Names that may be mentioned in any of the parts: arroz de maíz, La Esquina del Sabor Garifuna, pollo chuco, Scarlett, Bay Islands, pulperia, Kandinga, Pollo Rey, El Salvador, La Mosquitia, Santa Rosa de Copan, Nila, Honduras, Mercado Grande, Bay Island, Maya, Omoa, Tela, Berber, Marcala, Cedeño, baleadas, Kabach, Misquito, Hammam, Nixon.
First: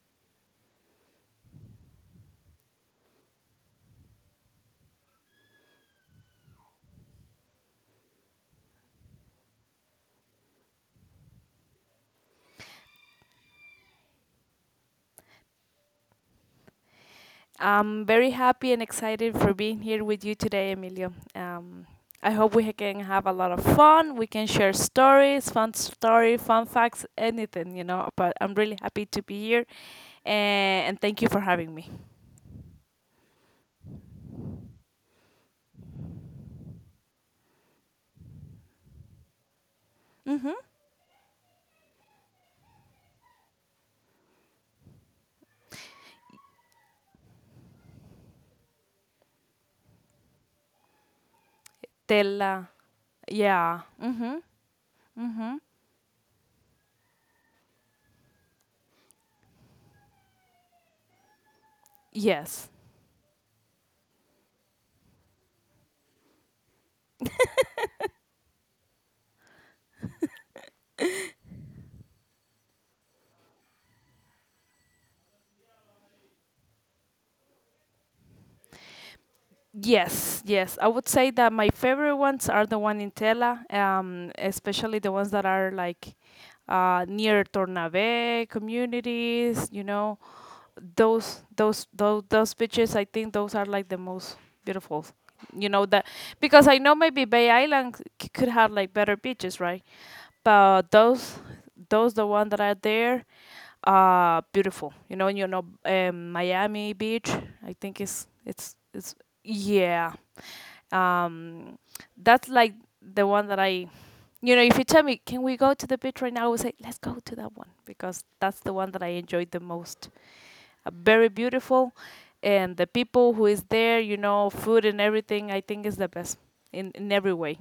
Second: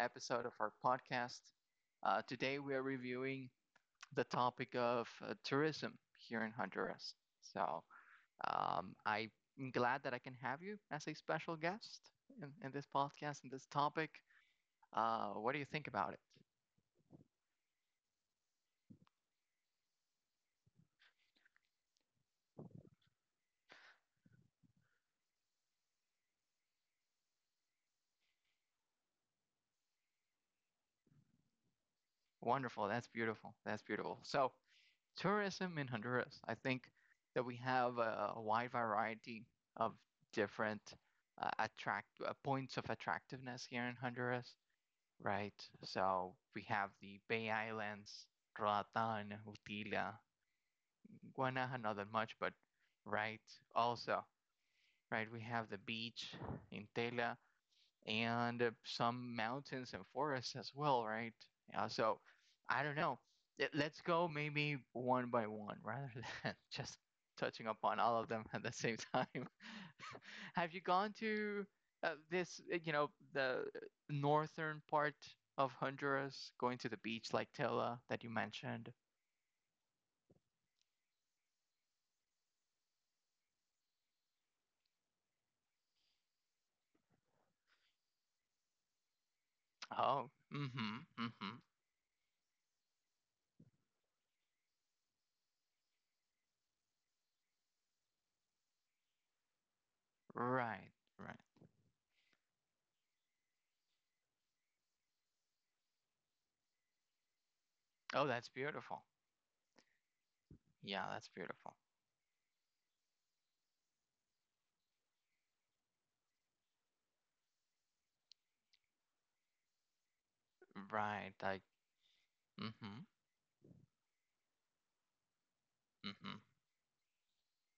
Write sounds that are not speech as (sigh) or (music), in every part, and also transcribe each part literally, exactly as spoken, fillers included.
episode of our podcast. Uh, today, we are reviewing the topic of uh, tourism here in Honduras. So, um, I'm glad that I can have you as a special guest in, in this podcast and this topic. Uh, what do you think about it? I'm very happy and excited for being here with you today, Emilio. Um, I hope we can have a lot of fun. We can share stories, fun story, fun facts, anything, you know. But I'm really happy to be here, and, and thank you for having me. Wonderful. That's beautiful. That's beautiful. So, tourism in Honduras. I think that we have a, a wide variety of Mm-hmm. different uh, attract uh, points of attractiveness here in Honduras, right? So we have the Bay Islands, Roatan, Utila, Guanaja, not that much, but Tela, right. yeah. Also, Mm-hmm. right, we Mm-hmm. have the beach in Tela, and uh, some mountains and forests as well, right? Yeah, so Yes. I don't know. Let us go maybe one by one (laughs) rather than just touching upon all of them at the same time. (laughs) Have you gone to uh, this, uh, you know, the northern part of Honduras, going to the beach like Tela that you mentioned? Yes, yes. I would say that my favorite ones are the one in Tela, um, especially the ones that are like uh, near Tornave communities, you know, Oh, mm-hmm, those mm-hmm. those those those beaches. I think those are like the most beautiful, you know, that because I know maybe Bay Island c- could have like better beaches, right? Right, But right. those those the one that are there are beautiful. you know you know um, Miami Beach, I think Oh, it's that's it's beautiful. it's yeah, Yeah, that's beautiful. um that's like the one that I you know if you tell me can we go to the beach right now, I would say let's go to that one, because that's the one that I enjoyed the most. uh, Right, Very like, beautiful, and the mm-hmm, people who is there, you know, food and everything, I think is the mm-hmm. best in in every way.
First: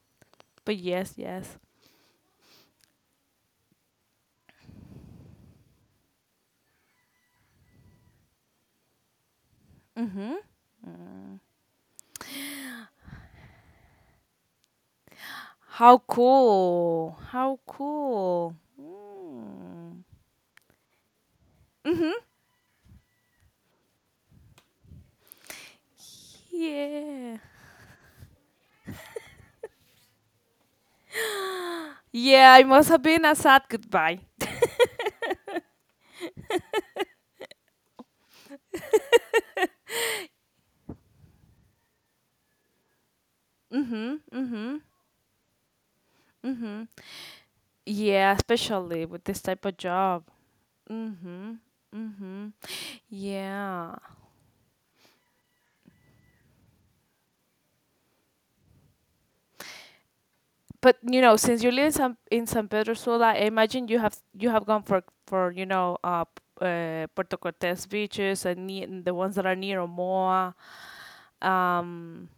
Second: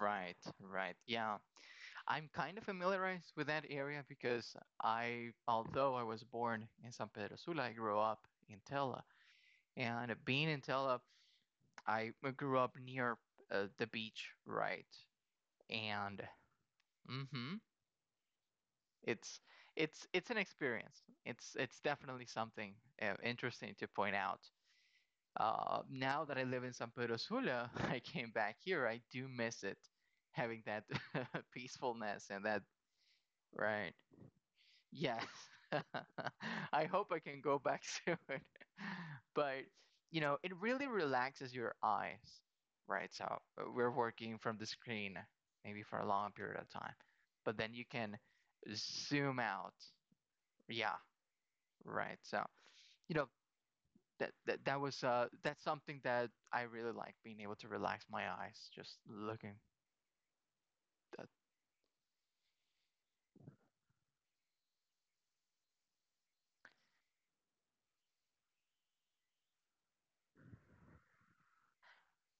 Right, (laughs) But right. yes, Yeah. yes. I'm kind of familiarized with that area because I, although I was born in San Pedro Sula, I grew up in Tela. And Mhm. being in Tela, I grew up near uh, the beach, right? How And cool! mm-hmm, How cool! it's Mm. it's it's an experience. It's it's definitely something uh, interesting to point out. Uh, now that I live in San Pedro Yeah. Sula, (laughs) I came back here. I do miss it, having that (laughs) peacefulness and Yeah, that, it must have been a sad right. goodbye. Yes. (laughs) I hope I can go back (laughs) to it. But, you know, it really relaxes your eyes, right? So uh, we're Mm-hmm. working from the Mm-hmm. screen maybe for a long period of Mm-hmm. time, but then you can Yeah, especially with zoom this type out. of job. Yeah, Mm-hmm. right. So, Mm-hmm. you know, Yeah. that, that, that was uh, that's something that I really like, being able to relax my eyes just looking But uh, you know, since you live in San in San Pedro Sula, I imagine you have you have gone for for you know uh, p- uh Puerto Cortes beaches, and, ne- and the ones that are near Omoa. Um,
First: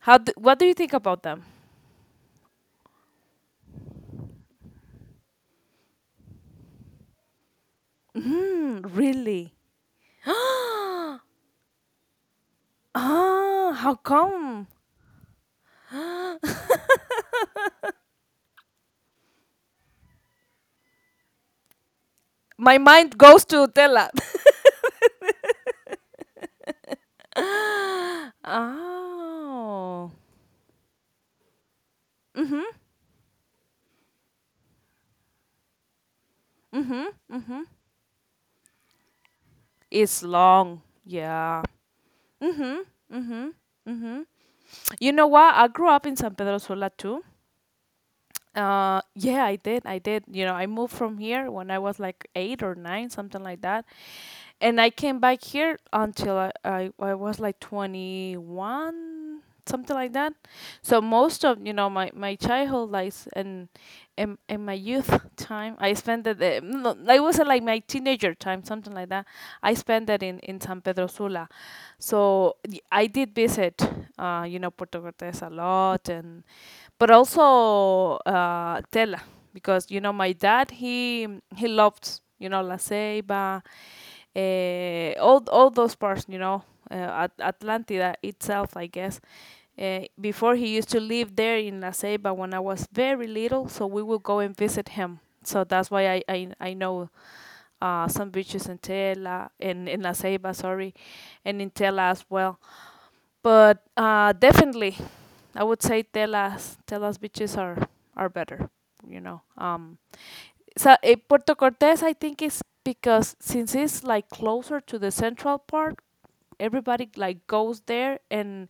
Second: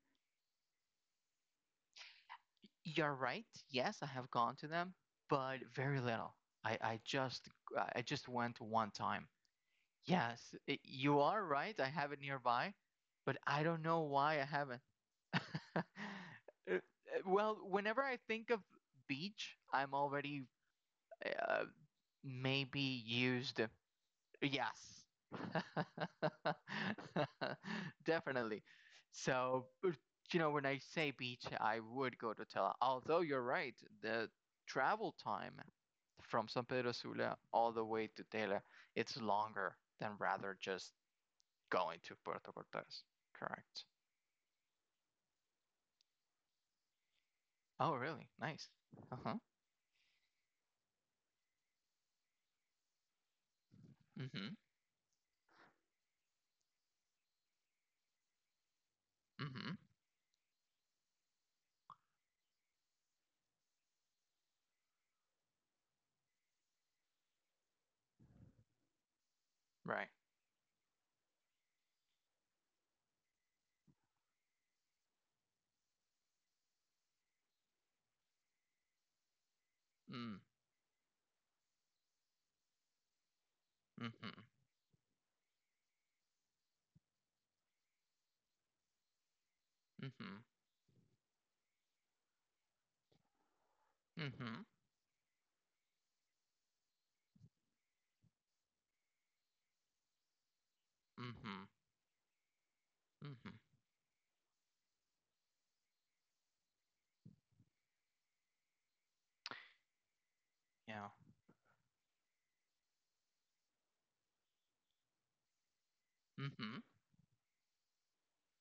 how d what do you think about them? You're right. Yes, I have gone to them, but very little. I, I just I just went Mm, one time. really? (gasps) Yes, I you Ah, are right. I have it nearby, but I don't how know why I come? haven't. (laughs) Well, whenever I think of beach, I'm already uh, My maybe mind goes used. to Tela. (gasps) Yes. (laughs) (laughs) Definitely. So, uh, Oh. you know, when I say beach, I would go to Mhm. Tela. Although you're right, the travel time from San Pedro Mhm. Sula Mhm. all the way to Tela, it's longer than It's rather long. just Yeah. going to Puerto Mhm. Cortes. Mhm. Correct. Mhm. You know what? I grew up in San Pedro Sula too. Oh, really? Nice. Uh, Uh-huh. Yeah, I did. I did. You know, I moved from here when I was like eight or nine, something like that, Mm-hmm. and I came back here until I, I, I was like twenty-one, Mm-hmm. something like that. So most of, you know, my, my childhood life and and in my youth time I spent it, eh, no, no, I was not, like, my teenager time, something like that, I Right. spent it in, in San Pedro Sula. So y- I did visit uh, you know Puerto Cortes a lot, and but also uh, Tela, because, you know, my Mm. dad, he he loved, you know, La Ceiba, Mm-hmm. uh, all all those parts, you know, uh, At- Atlantida itself, I guess. Uh, Mm-hmm. Before, he used to live there in La Ceiba when I was very little, so we would go and Mm-hmm. visit him. So that's why I I, I know uh, some beaches in Tela and in, in La Ceiba, sorry, and Mm-hmm. in Tela as well. Mm-hmm. But uh, definitely, I would say telas telas beaches are are better. You know, um, so eh, Yeah. Puerto Cortes, I think, is, because since it's like closer to the central part, Mm-hmm. everybody like goes there, and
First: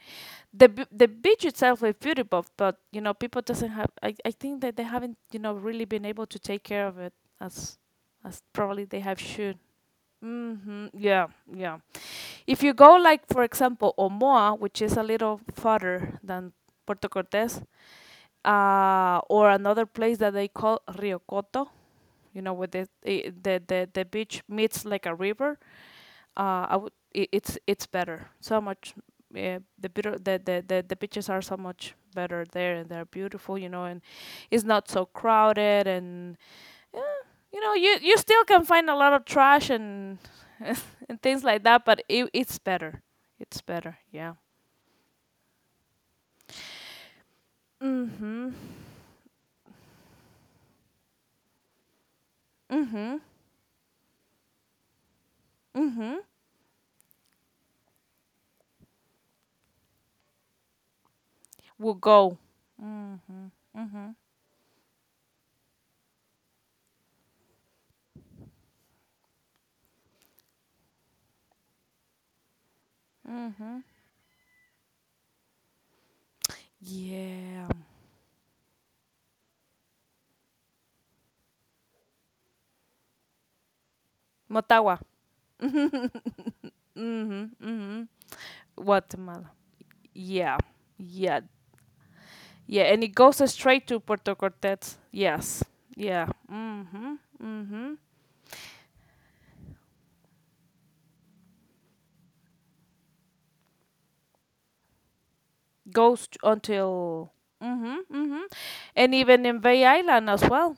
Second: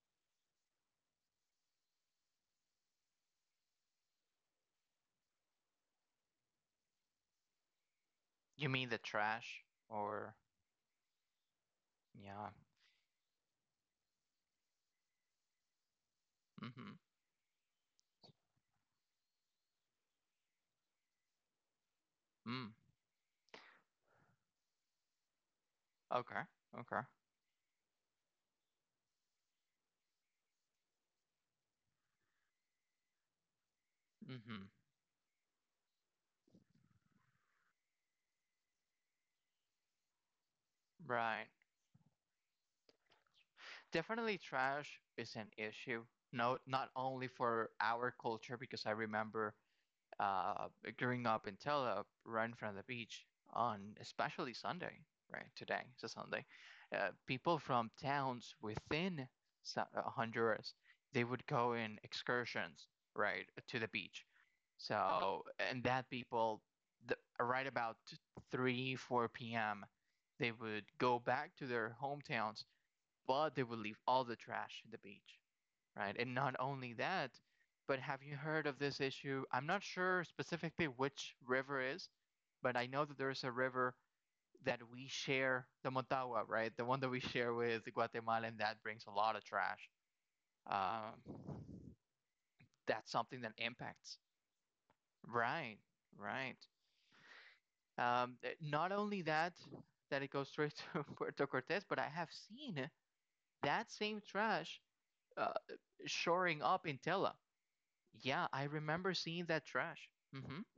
the b- the beach itself is beautiful. But, you know, people doesn't have. I I think that they haven't, you know, really been able to take care of it as as You probably mean the they have should. trash, or Mm-hmm. Yeah. Yeah. yeah. If you go, like for example, Omoa, which is a little farther than Mhm. Puerto Cortes, uh, or another place that they call Riocoto, you know, where Mm. the the the, the beach meets like a river, Okay. uh, I would Okay. I it's it's better. So much, yeah, the beau- the, the the the beaches are so much better there, and they're beautiful, you know, and Mhm. it's not so crowded, and you know you you still can find a lot of trash and (laughs) and Right. things like that, but it, it's better. It's better. Definitely Yeah. trash is an issue. No, not only for our culture Hmm. because I remember uh, growing up in Telep, right in front of the Hmm. beach on especially Sunday, right? Today it's a Hmm. Sunday. Uh, people from towns within uh, Honduras, they would go We'll in go. excursions, Hmm. right, to the Hmm. beach. So, and that people, the, right about three, four p m, they would go back to their hometowns, but they Hmm. would leave all the trash at the beach, right? And not only that, Yeah. but have you heard of this issue? I'm not sure specifically which river is, but I know that there's a river that Motagua. we share, the Motagua, right? The one that we Hmm. share with Hmm. Guatemala, and that brings a lot of Guatemala. trash. Yeah. Um, Yeah. Yeah, and that's it goes something that straight to impacts. Puerto Cortez. Yes. Right, Yeah. right. Hmm. Hmm. Um, not only that, that it goes straight to (laughs) Puerto Cortes, but I have seen that same trash uh, goes t- shoring up in Until. Tela. Mhm. Mhm. Yeah, I remember And seeing even in that Bay trash. Island as Mm-hmm. well,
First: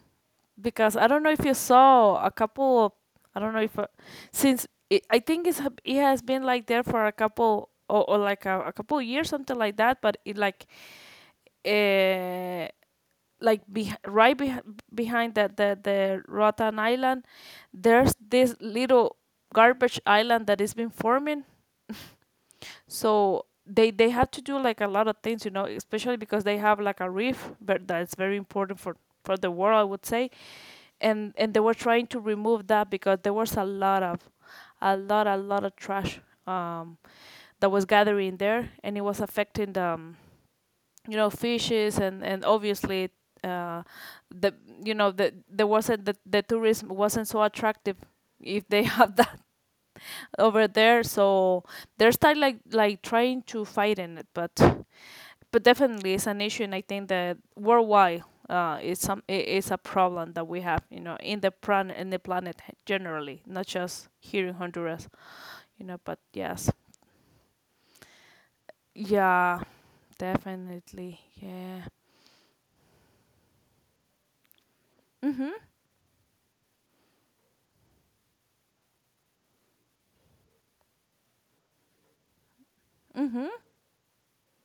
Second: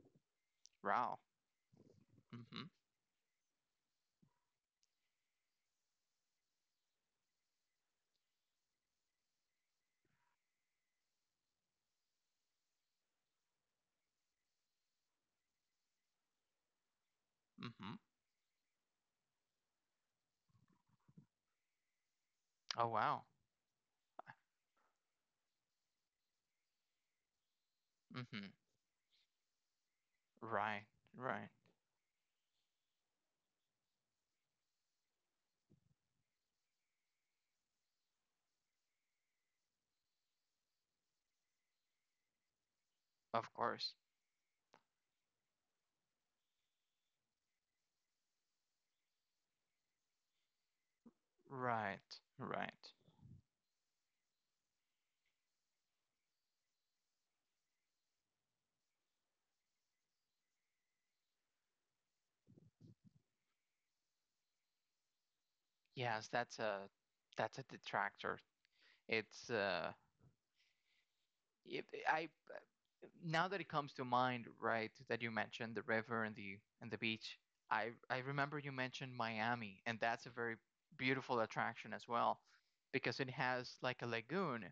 because I Wow. don't know if you saw a Mm-hmm. couple of. I don't know if, uh, since it, I think it's hab- it has been like there for a couple, or, or like a, a couple years, something like that, but it like, uh like beh right beh behind the, the the Roatan Island, Mm-hmm. there's this little garbage island that is been forming. (laughs) Oh, wow. So they they have to do like a lot of things, you know, especially because they have like a reef, but that's very Mm-hmm. important for for the world, I would say. Right. And Right. and they were trying to remove that, because there was a lot of a lot a lot of trash, um, that was gathering there, and it was affecting the, um, you know fishes, and and obviously, Of Uh, course. the you know the there wasn't, the, the tourism wasn't so attractive if they (laughs) have that over there, so Right. they're still like Right. like trying to fight in it, but but definitely it's an issue, and I think that worldwide, uh it's some it is a problem that we have, you know in the plan in the planet generally, not just here in Honduras, you know but Yes, that's yes. a that's a detractor. It's Yeah, uh, definitely, if yeah. I now that it comes to mind, right, that you Mm-hmm. mentioned the river and the and the beach. I I remember you mentioned Miami, and that's a very beautiful attraction as well, because it Mm-hmm. has like a lagoon,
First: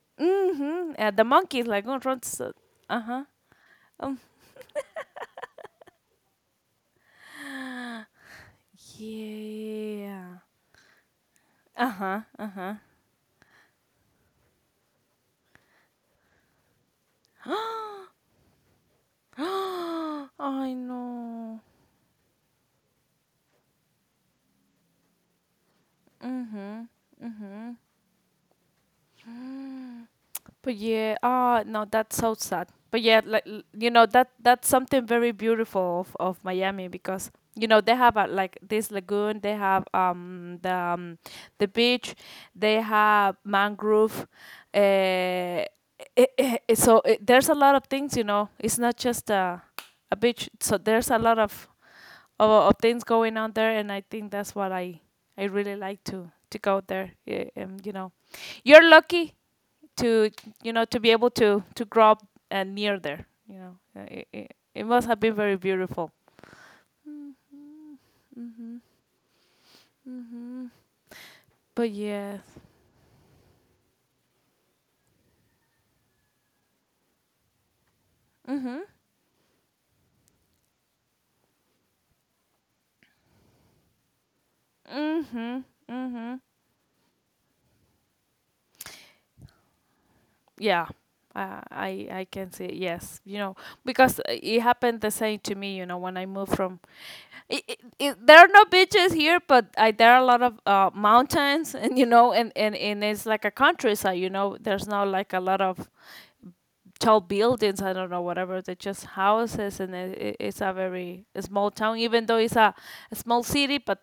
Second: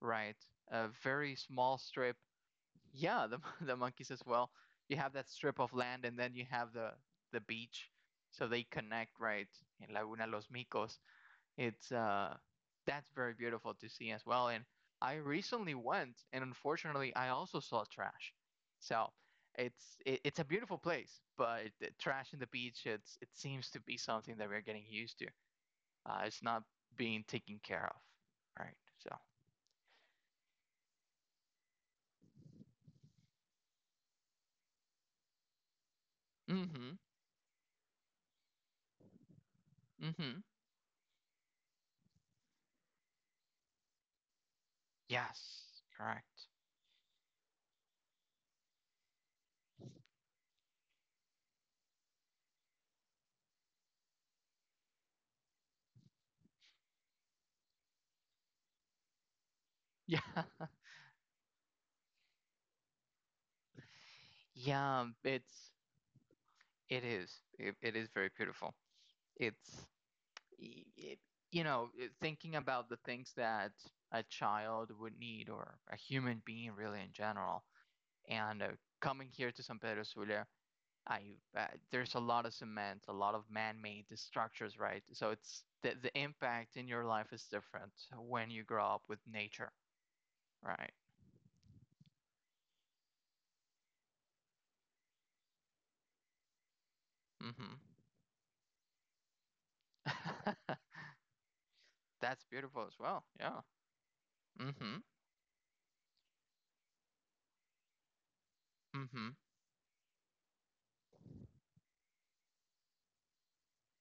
right? A Mm-hmm. Uh, the very monkey is small like going strip. around so- uh-huh. Yeah, the (laughs) the monkey um says, well, you have that strip of land and then you have the the beach, so they connect right in Laguna yeah. Los Micos. It's Uh-huh. uh that's very beautiful to see as well. And I recently went, and unfortunately, I also saw Uh-huh. (gasps) trash. So (gasps) it's it, it's a I beautiful place, know. but the trash in the beach, it's it seems to be something that we're getting used to. Uh, it's not Mhm. being taken Mm. care of, right? So, But yeah, ah, no, that's so sad. But yeah, like l- you know that that's something very beautiful of, of Miami, mm-hmm, because, you know, they have, uh, like this lagoon, they have, mm-hmm, um the um, the beach, they have mangrove, uh, eh, yes, correct. eh, eh, so, it, there's a lot of things, you know. It's not just a a beach. So there's a lot of of, of things going on there, and I think that's what I I really like to to go there. Yeah, um, you know, you're lucky (laughs) to Yeah. you know to be able to to grow up, uh, near there. You know, Uh, it, it, it Yeah, must have been very it's beautiful. it is. It, it is very beautiful. It's Mhm. y- it, you know, But it- yes. thinking about the things that a child would need or a human being really in general. And uh, Mhm. coming here to San Pedro Sula, I uh, there's a lot of cement, a lot of man-made structures, right? So it's Mhm. the the Mhm. impact in your life is different when you grow up with nature, Yeah. right? Uh, I I can see it. Yes. You know, because, uh, it happened the same to me. You know, when I moved from I Hmm. i i there are no beaches here, but I, there are a lot of, uh, mountains, (laughs) and you (laughs) know, That's and, and, beautiful as and well. it's like a Yeah. countryside. You know, there's Mm-hmm. not like a lot of tall buildings. I don't know, whatever. They're just Mm-hmm. houses, and it, it- it's a very small town, even though it's a, a small city. But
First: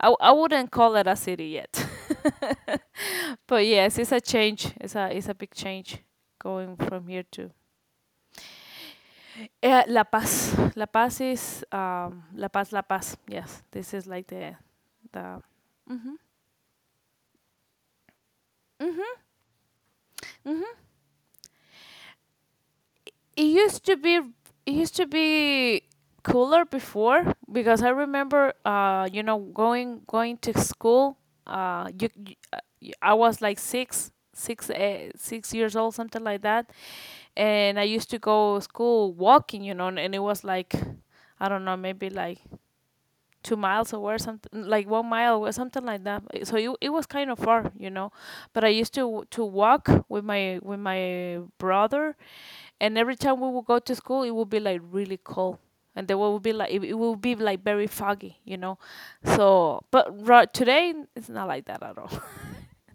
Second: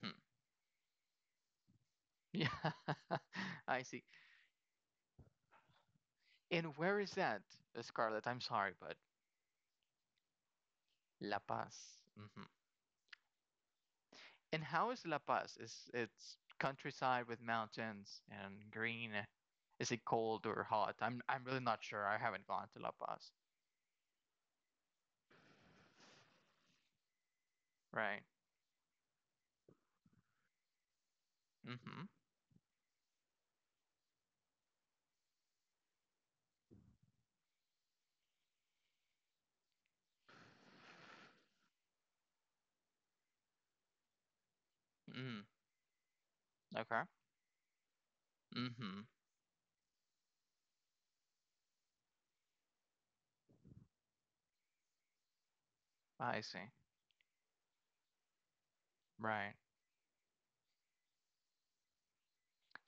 I, w- I wouldn't call it a city yet. Yeah, (laughs) But (laughs) I yes, see. it's a change. It's a it's a big change And going where from is here that, to, uh, Scarlett? I'm sorry, but uh, La Paz. La Paz La is, Paz. Um, hmm. La Paz, La Paz. Yes, this is like the And how is La the Paz? Is it's countryside with mountains and green? Is it cold or hot? I'm I'm really not sure. I haven't gone to La Paz. it used to be it used to be cooler before, because I Right. remember, uh you know going going to school, uh Mm-hmm. you, you uh, y- I was like six six eh, six years old, something like that. And I used to go school walking, you know and it was like, I don't know, maybe like two miles away, something like one mile Mm. away, something like that. So it, it was Okay. kind of far, you know. But I used Mm-hmm. to to walk with my with my brother, and every time we would go to school, it would be like really cold, and there would I be like, see. it, it would be like very foggy, you know. Right. So, but right today it's not like that at all.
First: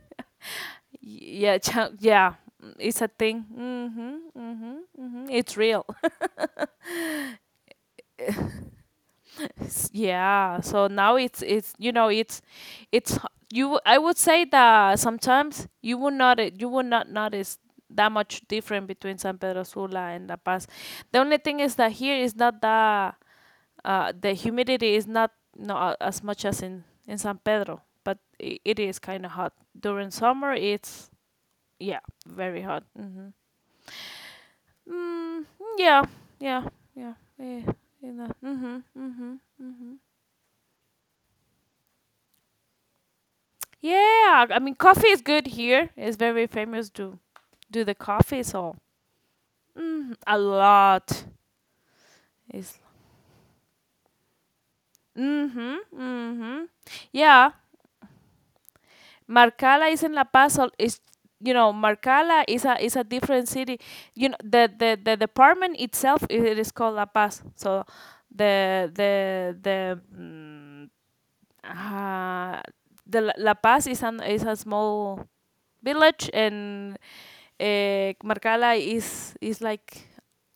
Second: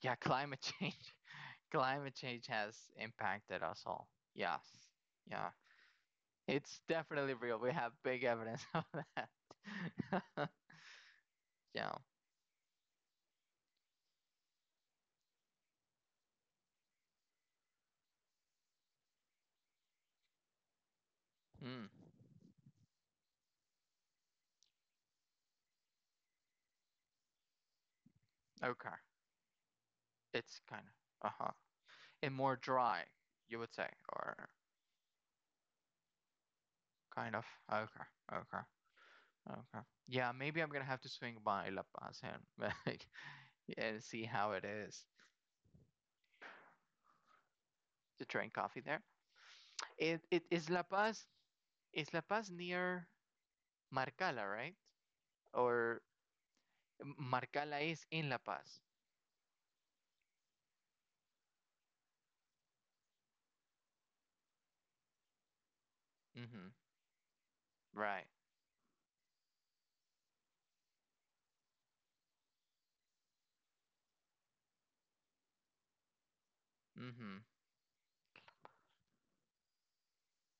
Yeah, climate (laughs) change. Yeah, (laughs) cha- Climate yeah, change mm, has it's a thing. impacted us all. Mhm, Yes. mhm, mhm. Yeah. It's real. It's definitely real. We have big evidence (laughs) of that. (laughs) Yeah, so now it's it's Yeah. you know it's it's h- you I would say that sometimes you would not you would not notice that much different between San Pedro Sula and La Paz. The only thing is Mm. that here is not that, uh the humidity is not not a- as much as in in San Pedro, but I it Okay. is kind of hot during summer. It's kind It's, of, uh-huh. yeah, And more very hot. dry, Mm-hmm. you would say, or Mm, yeah, yeah, yeah. kind of. Yeah, Okay. you know. Okay. Mm-hmm, mm-hmm, Okay. mm-hmm. Yeah, maybe I'm gonna have to swing by La Paz and (laughs) and see Yeah, how it I mean, is coffee is good here. It's very famous to do the to coffee, drink coffee so, there. mm, It a it is La lot Paz is La Paz is. near Marcala, right? Mhm, Or mhm. Yeah, Marcala is in La Paz. Marcala is in La Paz. so Is you know, Marcala is a is a different city. You know, the the the department itself, i- it Mm-hmm. is called La Paz. So Right. the the the mm, uh, the La La Paz is an is a small village, and, Mm-hmm. uh, Marcala is is like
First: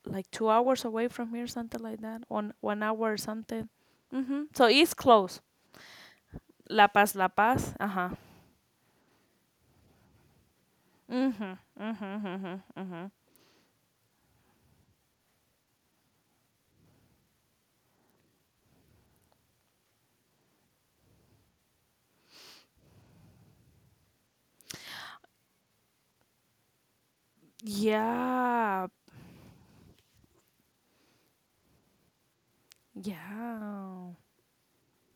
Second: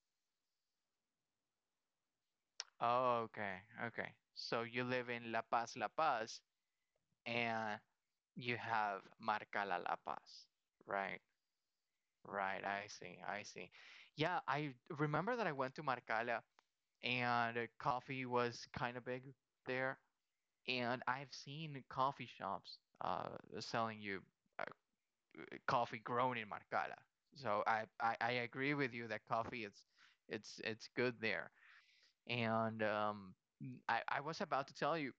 like two hours away from here, something like that, one one hour or Oh, okay. something. Okay. Mm-hmm. So So you it's live in close. La Paz, La Paz, La Paz, La Paz. and Uh huh. you have Marcala La Paz. Right, Mm-hmm. Mm-hmm. Mm-hmm. right. I Mm-hmm. see, I see. Yeah, I remember that I went to Marcala and uh, coffee was kind of big there. And I've seen coffee shops uh, selling you uh, coffee grown in Marcala. So I, I, I agree Yeah. with you that coffee it's it's it's good there. And um, I, Yeah. I was about to tell you.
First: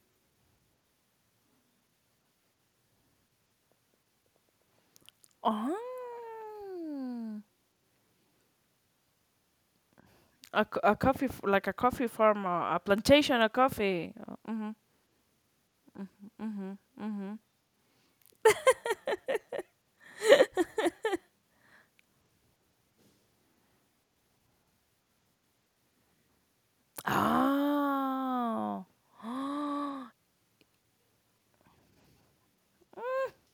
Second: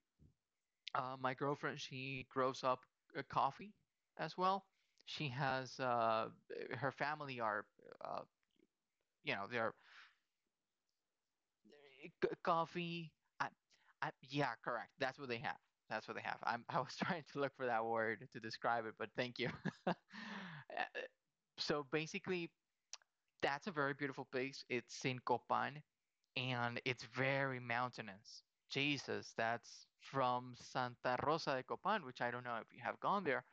Uh, my girlfriend, she grows up uh, coffee as well. She Oh. has uh, her family are, uh, you know, they're A, c- a coffee, f- like a coffee eh, c- farm, uh, a coffee. plantation I, of I, coffee. yeah, Mm-hmm. correct. That's what they have. That's what they have. I'm, Mm-hmm. I was (laughs) trying Mm-hmm. to look for that word to describe it, but thank you. (laughs) Uh, So basically, that's a very beautiful place. It's in Copan, and it's very mountainous. Oh. Jesus, that's (gasps) from Santa Rosa de Copan, which I don't know if you have gone there,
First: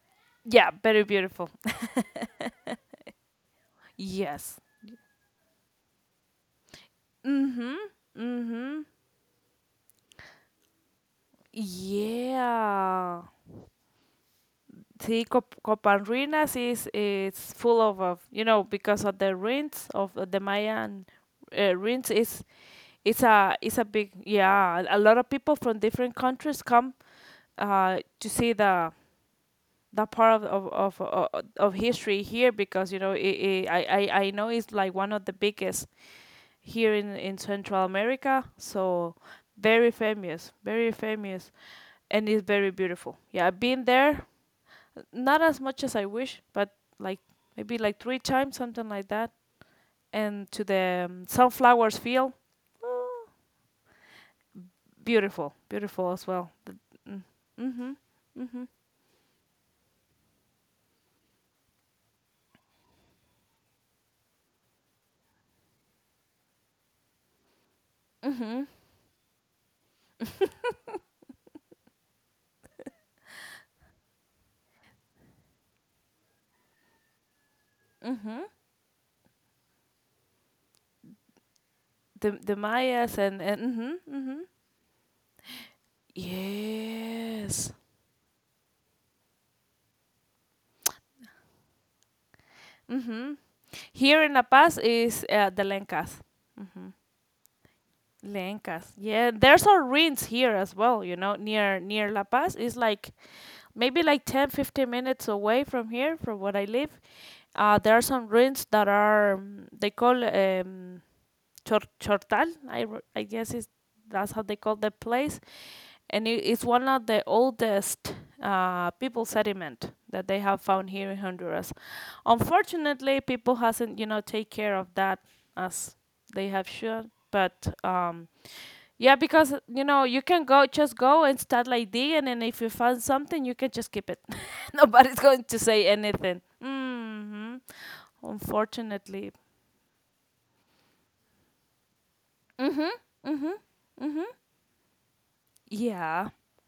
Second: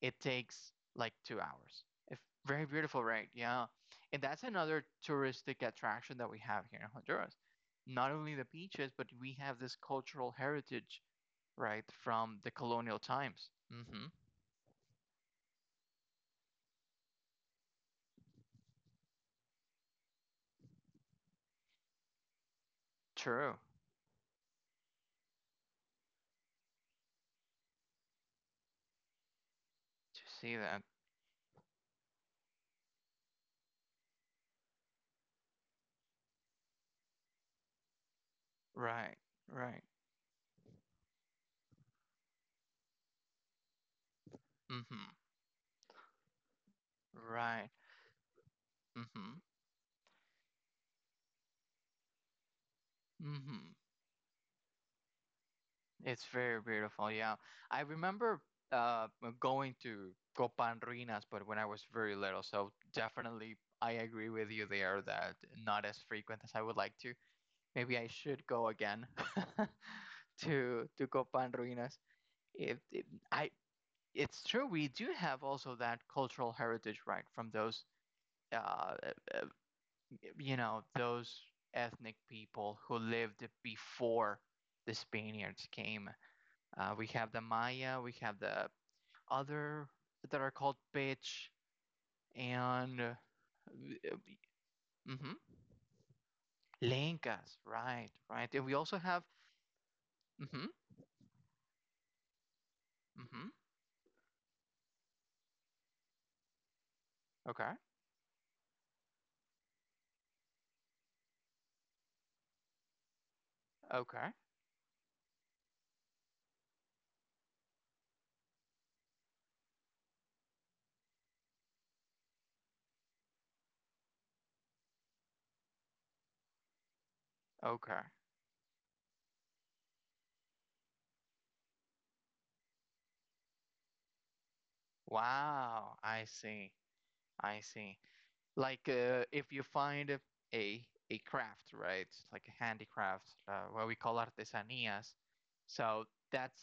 it Yeah, takes very like two beautiful. hours. If very beautiful, right? Yeah. And that's Yes. another touristic attraction that we have here in Honduras. Mhm. Not only the Mhm. beaches, but we have this cultural heritage, right, from the colonial Yeah. times. Mm-hmm. See, Cop- Copanrinas is it's full of, of you know because of the ruins of the Mayan uh, ruins. It's it's a True. it's a big, yeah. A lot of people from different countries come uh to see the that To part of see of that. of, of, of history here because you know it, it, I I I know it's like one of the biggest here in in Central America. So Right. Right. very famous, very famous. And it's very beautiful. Yeah, I've been there, Mm-hmm. not as much as I wish, but like maybe Right. like three times, something like that. Mm-hmm. And to the um, sunflowers field, oh, Mm-hmm. beautiful, beautiful as It's well. very Mm-hmm, beautiful. Yeah, I remember mm-hmm, uh going to Copan Ruinas, but when I was very little. So definitely, I agree with you there that not as frequent as I would like to. Maybe I mm-hmm, should go again (laughs) to to Copan Ruinas. It, if- I, it's true. We do have also that cultural heritage, right, from those mm-hmm. uh you know those ethnic The the people who Mayas and lived and mm-hmm, mm-hmm. before the Spaniards came. Uh, we have the Yes. Maya, we have the other that are called Pitch and uh, Mm-hmm. Here in La Paz is, mhm, uh, the Lencas. Mm-hmm. Lenkas, right, right. And we Lencas. also have. Yeah, there's some ruins here Mhm. as well. You know, near near La Paz. It's like Mhm. maybe like ten, fifteen minutes away from here from where I live. Okay. Uh, there are some ruins that are, um, they call, um, Chor- chortal, I, r- I guess, is that's Okay. how they call the place, and it, it's one of the oldest uh, people sediment that they have found here in honduras. Unfortunately people hasn't, you know, take care of that as they have should, but, Okay. um, yeah, because you know you can go just go and start like digging, and then if you find something, you can just keep it. (laughs) Nobody's going to say Wow, I anything. see, Mm-hmm. I see. Like uh, Unfortunately. if you find a a craft, right, like a Mm-hmm. handicraft, Mm-hmm. uh, what we call Mm-hmm. artesanías. So Yeah. that's,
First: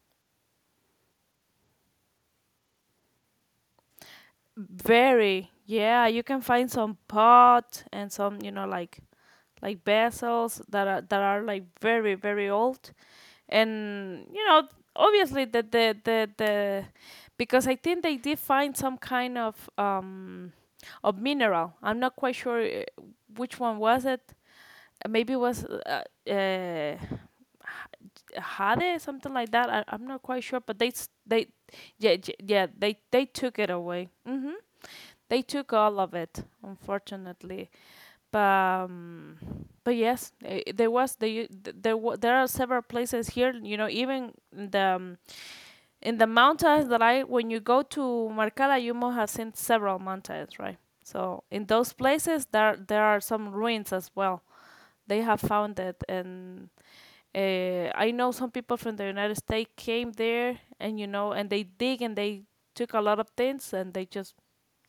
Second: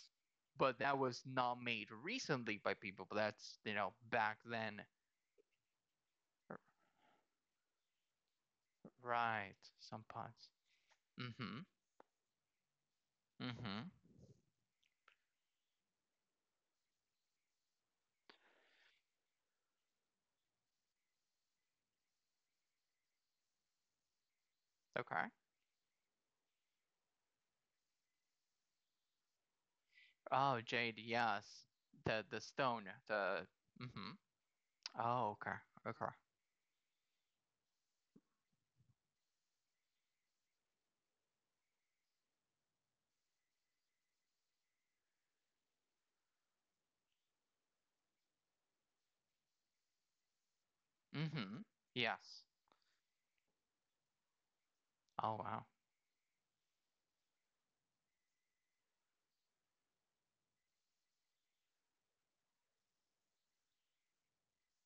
but that was not made recently by people. But that's you know back then, Very. Yeah, you can find some pot and some, you know, like right? like Some parts. vessels that are that are Mm-hmm. like very very old, Mm-hmm. and you know, obviously the the the, the, because I think they did find some kind of um of mineral. I'm not quite sure, uh, which one was it. Uh, Okay. Maybe it was, uh, uh, h- jade, something like that. I, I'm not quite Oh, sure, but they jade, s- they yes. yeah The j- the yeah stone. they they The took it away. Mm-hmm. Mhm. Oh, They okay. took all Okay. of it, unfortunately. But, um, but yes, eh, eh, there was the th- there wa- there are several places here. You know, even in the, um, in the mountains that I when you go to Marcala, you must have seen several mountains, right? So Mm-hmm. in those Yes. places, there there are some ruins as well. They Oh, have wow. found it, and, uh, I know some people from the United States came there, and you know, and they dig and they took a lot of things, and they just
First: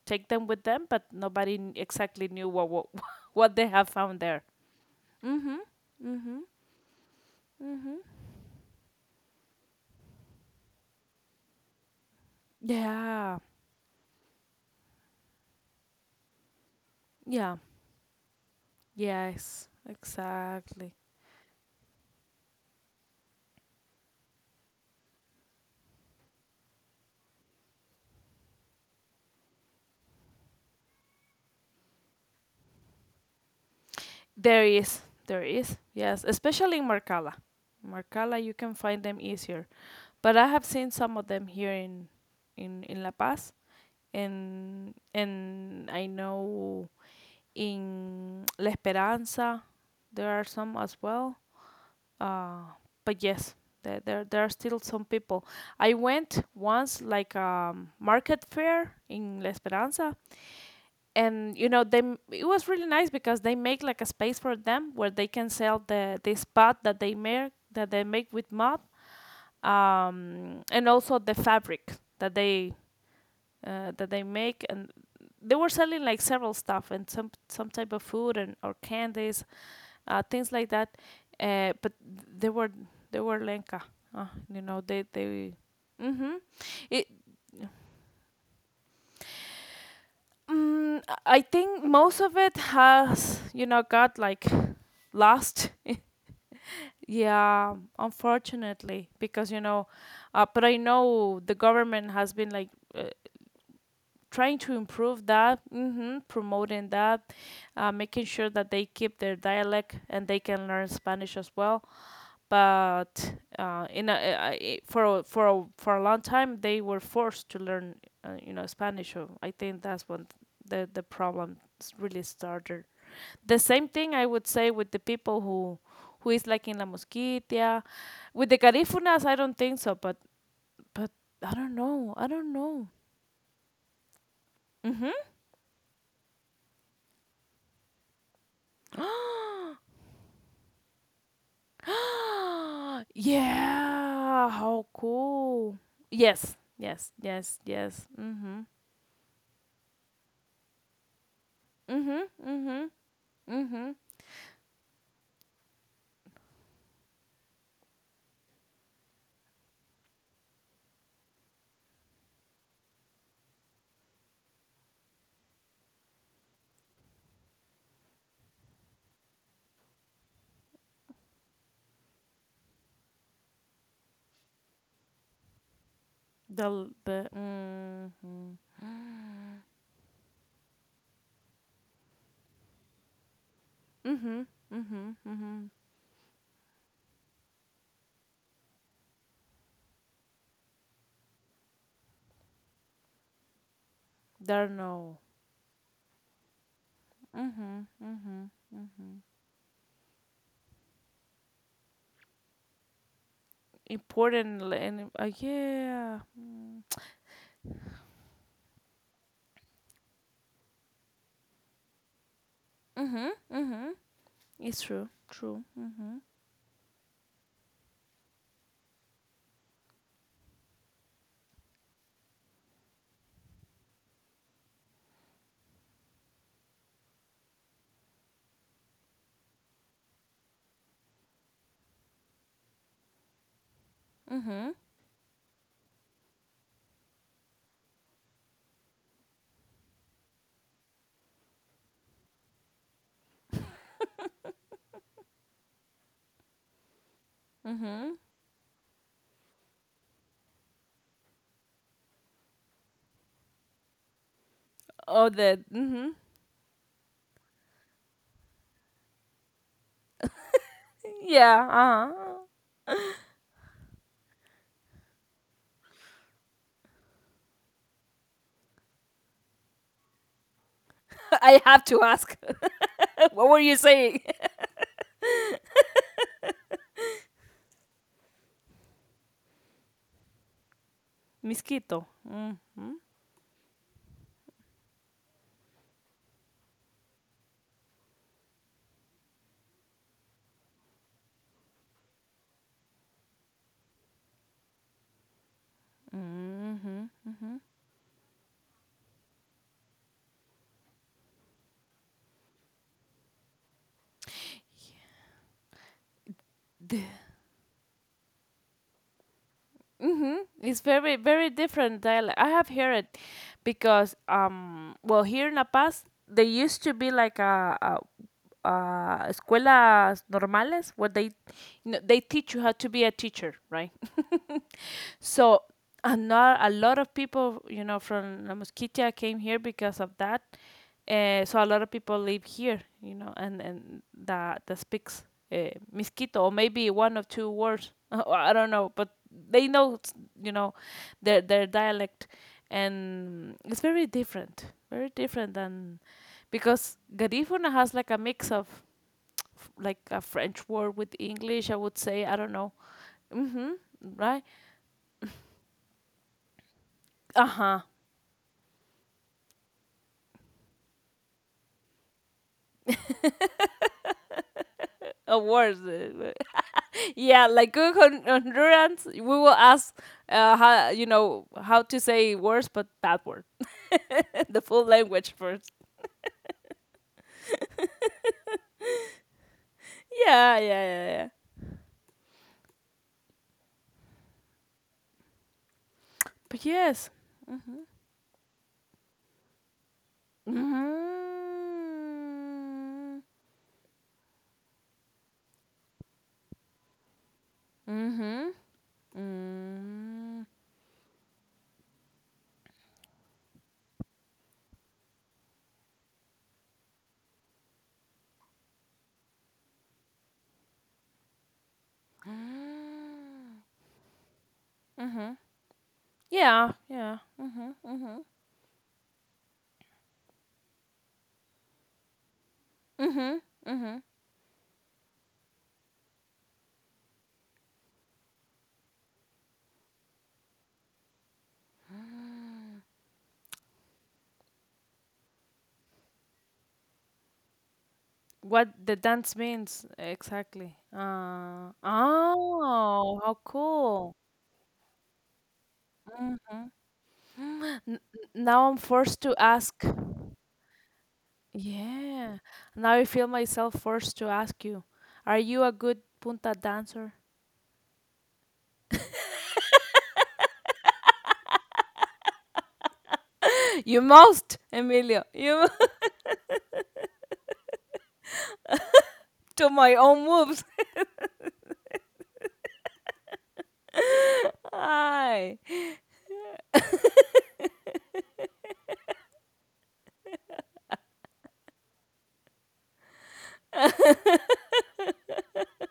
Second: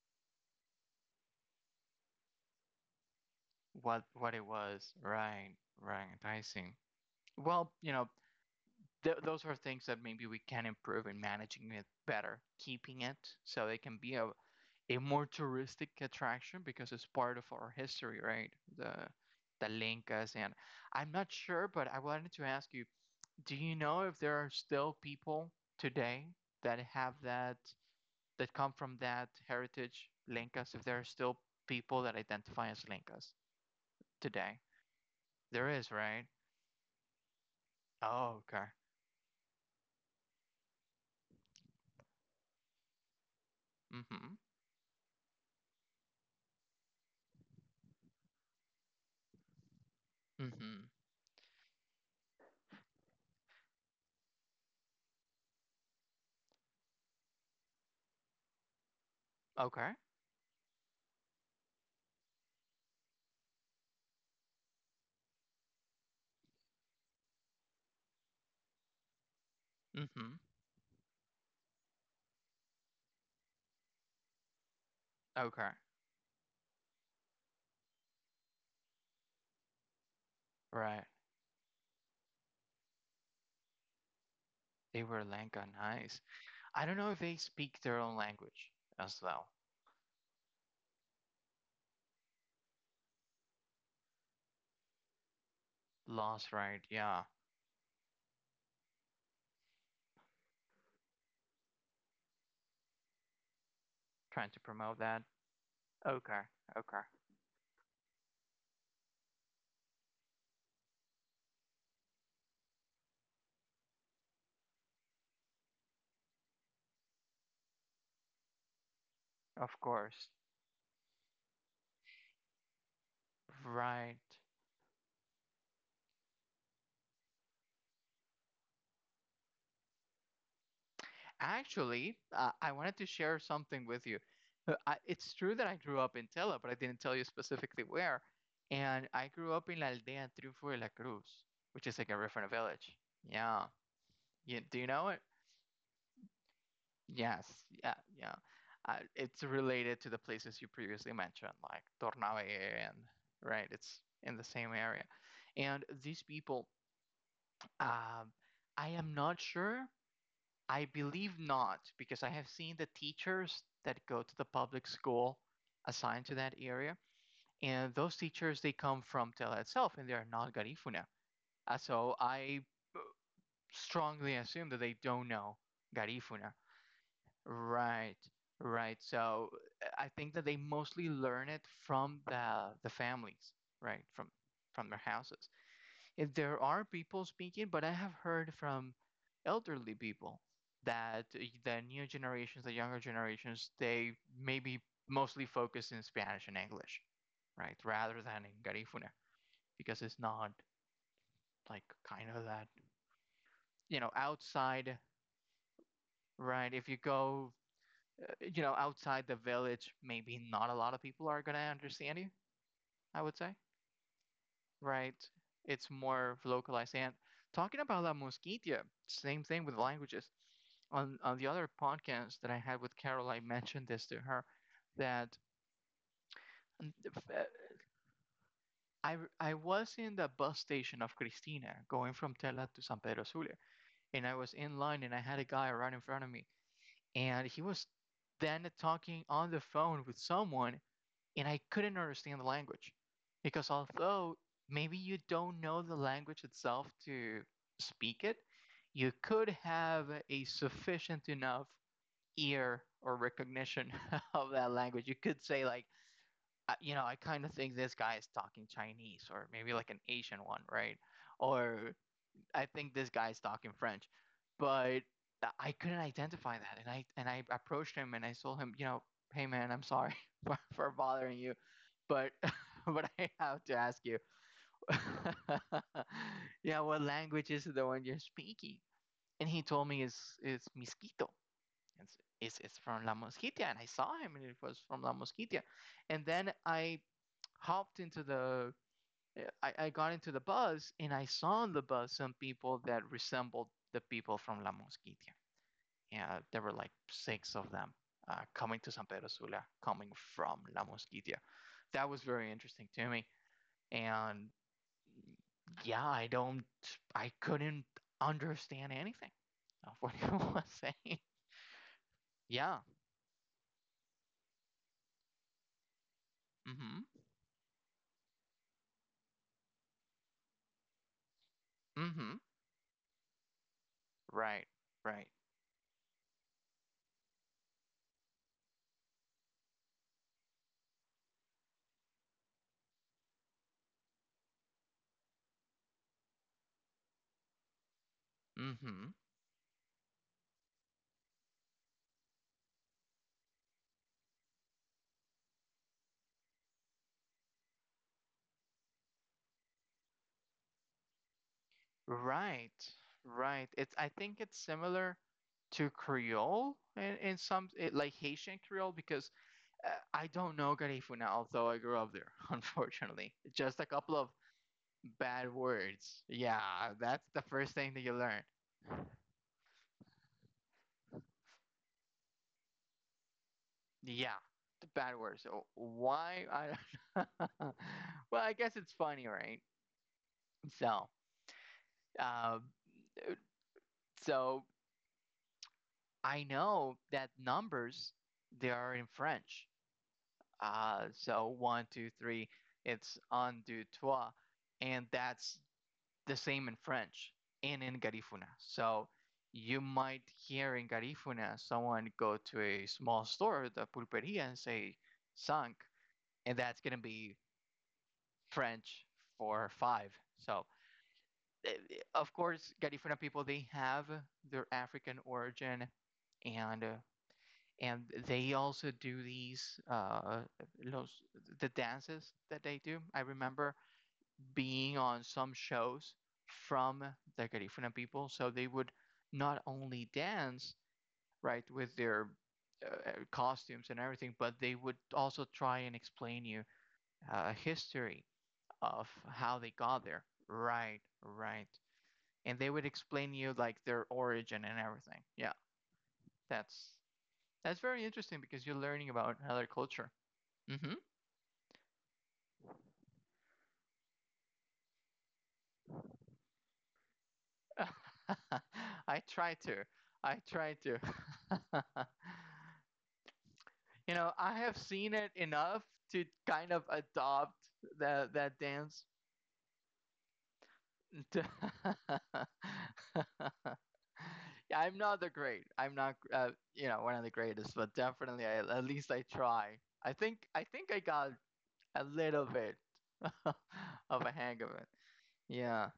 take them with them, but nobody kn- exactly knew what what, (laughs) what they have What found what there. it was. Right. Mhm. Right. I Mhm. see. Well, you Mhm. know, th those are things that maybe we can improve in managing it better, keeping it Yeah. so it can be a a more touristic attraction because it's part of Yeah. our history, right? The Yes. the Linkas. And Exactly. I'm not sure, but I wanted to ask you: do you know if there are still people today that have that that come from that heritage Lencas? If there are still people that identify as Lencas today, There is. There there is. is, Yes. right? Especially in Marcala. Marcala, Oh, you okay. can find them easier. But I have seen some of them here in in, in La Paz, Mm-hmm. and and I know in (tsk) La Esperanza there are some Mm-hmm. as well. Uh, but yes, there, there there are still some people. I went once like um market fair in La Okay. Esperanza, and you know they m- it was really nice because they make like a space for them where they can sell the the spot that they make that they make with mud, Mm-hmm. um, and also the fabric that they, uh, that they make and. They were Okay. selling like several stuff and some some type of food and or candies, uh, things like that. Right. Uh, but they were they were Lenka, uh, you know. They They were they. Lenca. Nice. Mm-hmm. I don't It. know if they speak their own language as well. Mm, I think most of it has, you know, got like lost. Lost, right? Yeah. Yeah, unfortunately, because you know, uh, but I know the government has been like. Uh, Trying to trying to promote that. improve that, hmm, Okay. promoting Okay. that, uh, making sure that they keep their dialect and they can learn spanish as well, but, uh, in a, uh, I- for a, for a, for a long time they were forced to learn, uh, you know, Spanish. So I Of think that's course. when the the problem s- really started. The same Right. thing I would say with the people who who is like in La Mosquitia, with the Garífunas. I don't think so, but but I don't Actually, know. I uh, don't I know. wanted to share something with you. Uh, I, Mm-hmm. it's true that I grew up in Tela, but I didn't tell you specifically where. And I grew up in La Aldea Triunfo de la Cruz, which is like a different village. (gasps) Yeah. Yeah. You, do you How know it? cool. Yes. Yes. Yes. Yes. Yeah. Yes. Yeah. Mm-hmm. Uh, it's related to the places you previously mentioned, like Mm-hmm. Tornave Mm-hmm. and right. Mm-hmm. It's in the same area. And these people, um, I am not sure I believe not, because I have seen the teachers that go to the public school assigned to that area, and those teachers they come from Tela itself, and they are not Garifuna. Uh, so I strongly assume that they don't know Garifuna. The l- the Right, mm-hmm. right. So I think that they mostly learn it from the the families, right, from Mm-hmm. from their Mm-hmm. houses Mm-hmm. if there are people speaking, but I have heard from elderly people that eh, the new generations, the younger generations, they There maybe no. mostly focus in Spanish and English, right? Mm-hmm. Rather than Mm-hmm. in Garifuna, Mm-hmm. because it's not like kind of that, you know, Important l- outside, and uh, yeah. right? Mm. If you (tsk) go, eh, you know, outside the village, maybe not a lot of people are going to understand you, I Mm-hmm. would say. Mm-hmm. It's true. Right? True. It's Mm-hmm. more localized. And talking about La Mosquitia, same thing with languages. On on the other podcast that I had with Carol, I mentioned this to her that mm, f- uh, I r- I was in the bus station of Cristina going from Tela to San Pedro Sula, and I was Mm-hmm. in line and I had a guy right in front of me, and he was then talking on the phone with someone, and I couldn't understand the language because although maybe you don't know the language itself to Mm-hmm. speak it, you could have a sufficient enough ear or recognition (laughs) of that language. You Oh could say the like, mm-hmm. uh, you know, I kind of think this guy is talking Chinese or maybe like an Asian one, right? Yeah, Or uh-huh. I think this guy's talking French. But I couldn't identify that. And I and I approached him and I told him, you know, hey man, I'm sorry (laughs) for, for bothering (laughs) you. I have to But ask. (laughs) but I (laughs) What were have you to ask saying? you. (laughs) Yeah, what language is the one you're speaking? And he told me it's it's Misquito. (laughs) Mosquito. It's, it's, it's Mm-hmm. from La Mosquitia. And I saw him and it was from La Mosquitia. And then I hopped into the eh, I, I got into the bus and I saw on the bus some people that resembled the people from La Mosquitia. Yeah, there were like six of them uh, coming to San Pedro Sula, coming from La Mosquitia. That was very interesting to me. And yeah, I don't, I couldn't understand anything of what he Mm-hmm. was It's saying. very (laughs) very different dialect. I have Yeah. heard it because um well here in La Paz they Mm used hmm. to be like a, a, a escuelas normales where they, Mm you know, hmm. they teach you how to be a teacher, right? Right. Right. So, and not a lot of people, you know, from La Mosquitia came here because of that. Uh, so a lot of people live here, you know, and and that that speaks, uh, mosquito or maybe one or two words. (laughs) I don't Mm know, but hmm. they know, you know, their their dialect, and it's very different, very different than, because Garifuna has like a mix of (tsk) like a French word with English. I would say, I don't Right, know. right. Mm-hmm. It's I think Right. it's similar to Creole in, in Uh some huh. it, like Haitian Creole because uh, I don't know Garifuna, although I grew up there, (laughs) unfortunately. Just a couple of bad Awards. words. Yeah, (laughs) that's the Yeah, first like thing good that you Hon- learn. Hondurans, we will ask, uh, how, you know, how to say words, but bad word, Yeah, (laughs) the the full bad words. language So first. why? I don't. (laughs) Well, (laughs) I guess it's funny, right? Yeah, yeah, So, yeah, yeah. um, so I But know yes. that numbers they are in French. Uh, so one, Mm-hmm. two, three, it's un, deux, trois. And that's the same in French and in Garifuna. Mm-hmm. So you might Mm-hmm. hear in Garifuna someone go to a small store, the pulperia, and say sunk, and that's going to be French for five. So, uh, of course, Garifuna people, they have their African Mm-hmm. origin and Yeah. uh, Yeah. Mm-hmm. and Mm-hmm. they also do these uh los, the dances that they do. I Mm-hmm. remember Mm-hmm. being on some shows from the Garifuna people, so they would not only dance, right, with their uh, costumes and everything, but they would also try and explain you uh, history What of the dance how they means got there, exactly. right, right. Uh, And they would explain oh, you how like their cool. origin and everything. Yeah, that's that's N- very n- interesting because you're Now I'm learning about forced to another ask. culture. Hmm. Yeah. Now I feel myself forced to ask you, are you a good punta dancer? (laughs) I try to. I try to. (laughs) (laughs) You You know, I must, have seen it Emilio. You enough must to kind of adopt that that dance. (laughs) to my own moves. (laughs) To- (laughs) Yeah, (laughs) I'm not the great. I'm Hi. not, uh, you know, one of the (laughs) greatest, but definitely, I, at least I try. I think I think I got a little bit (laughs) of a hang of it. Yeah.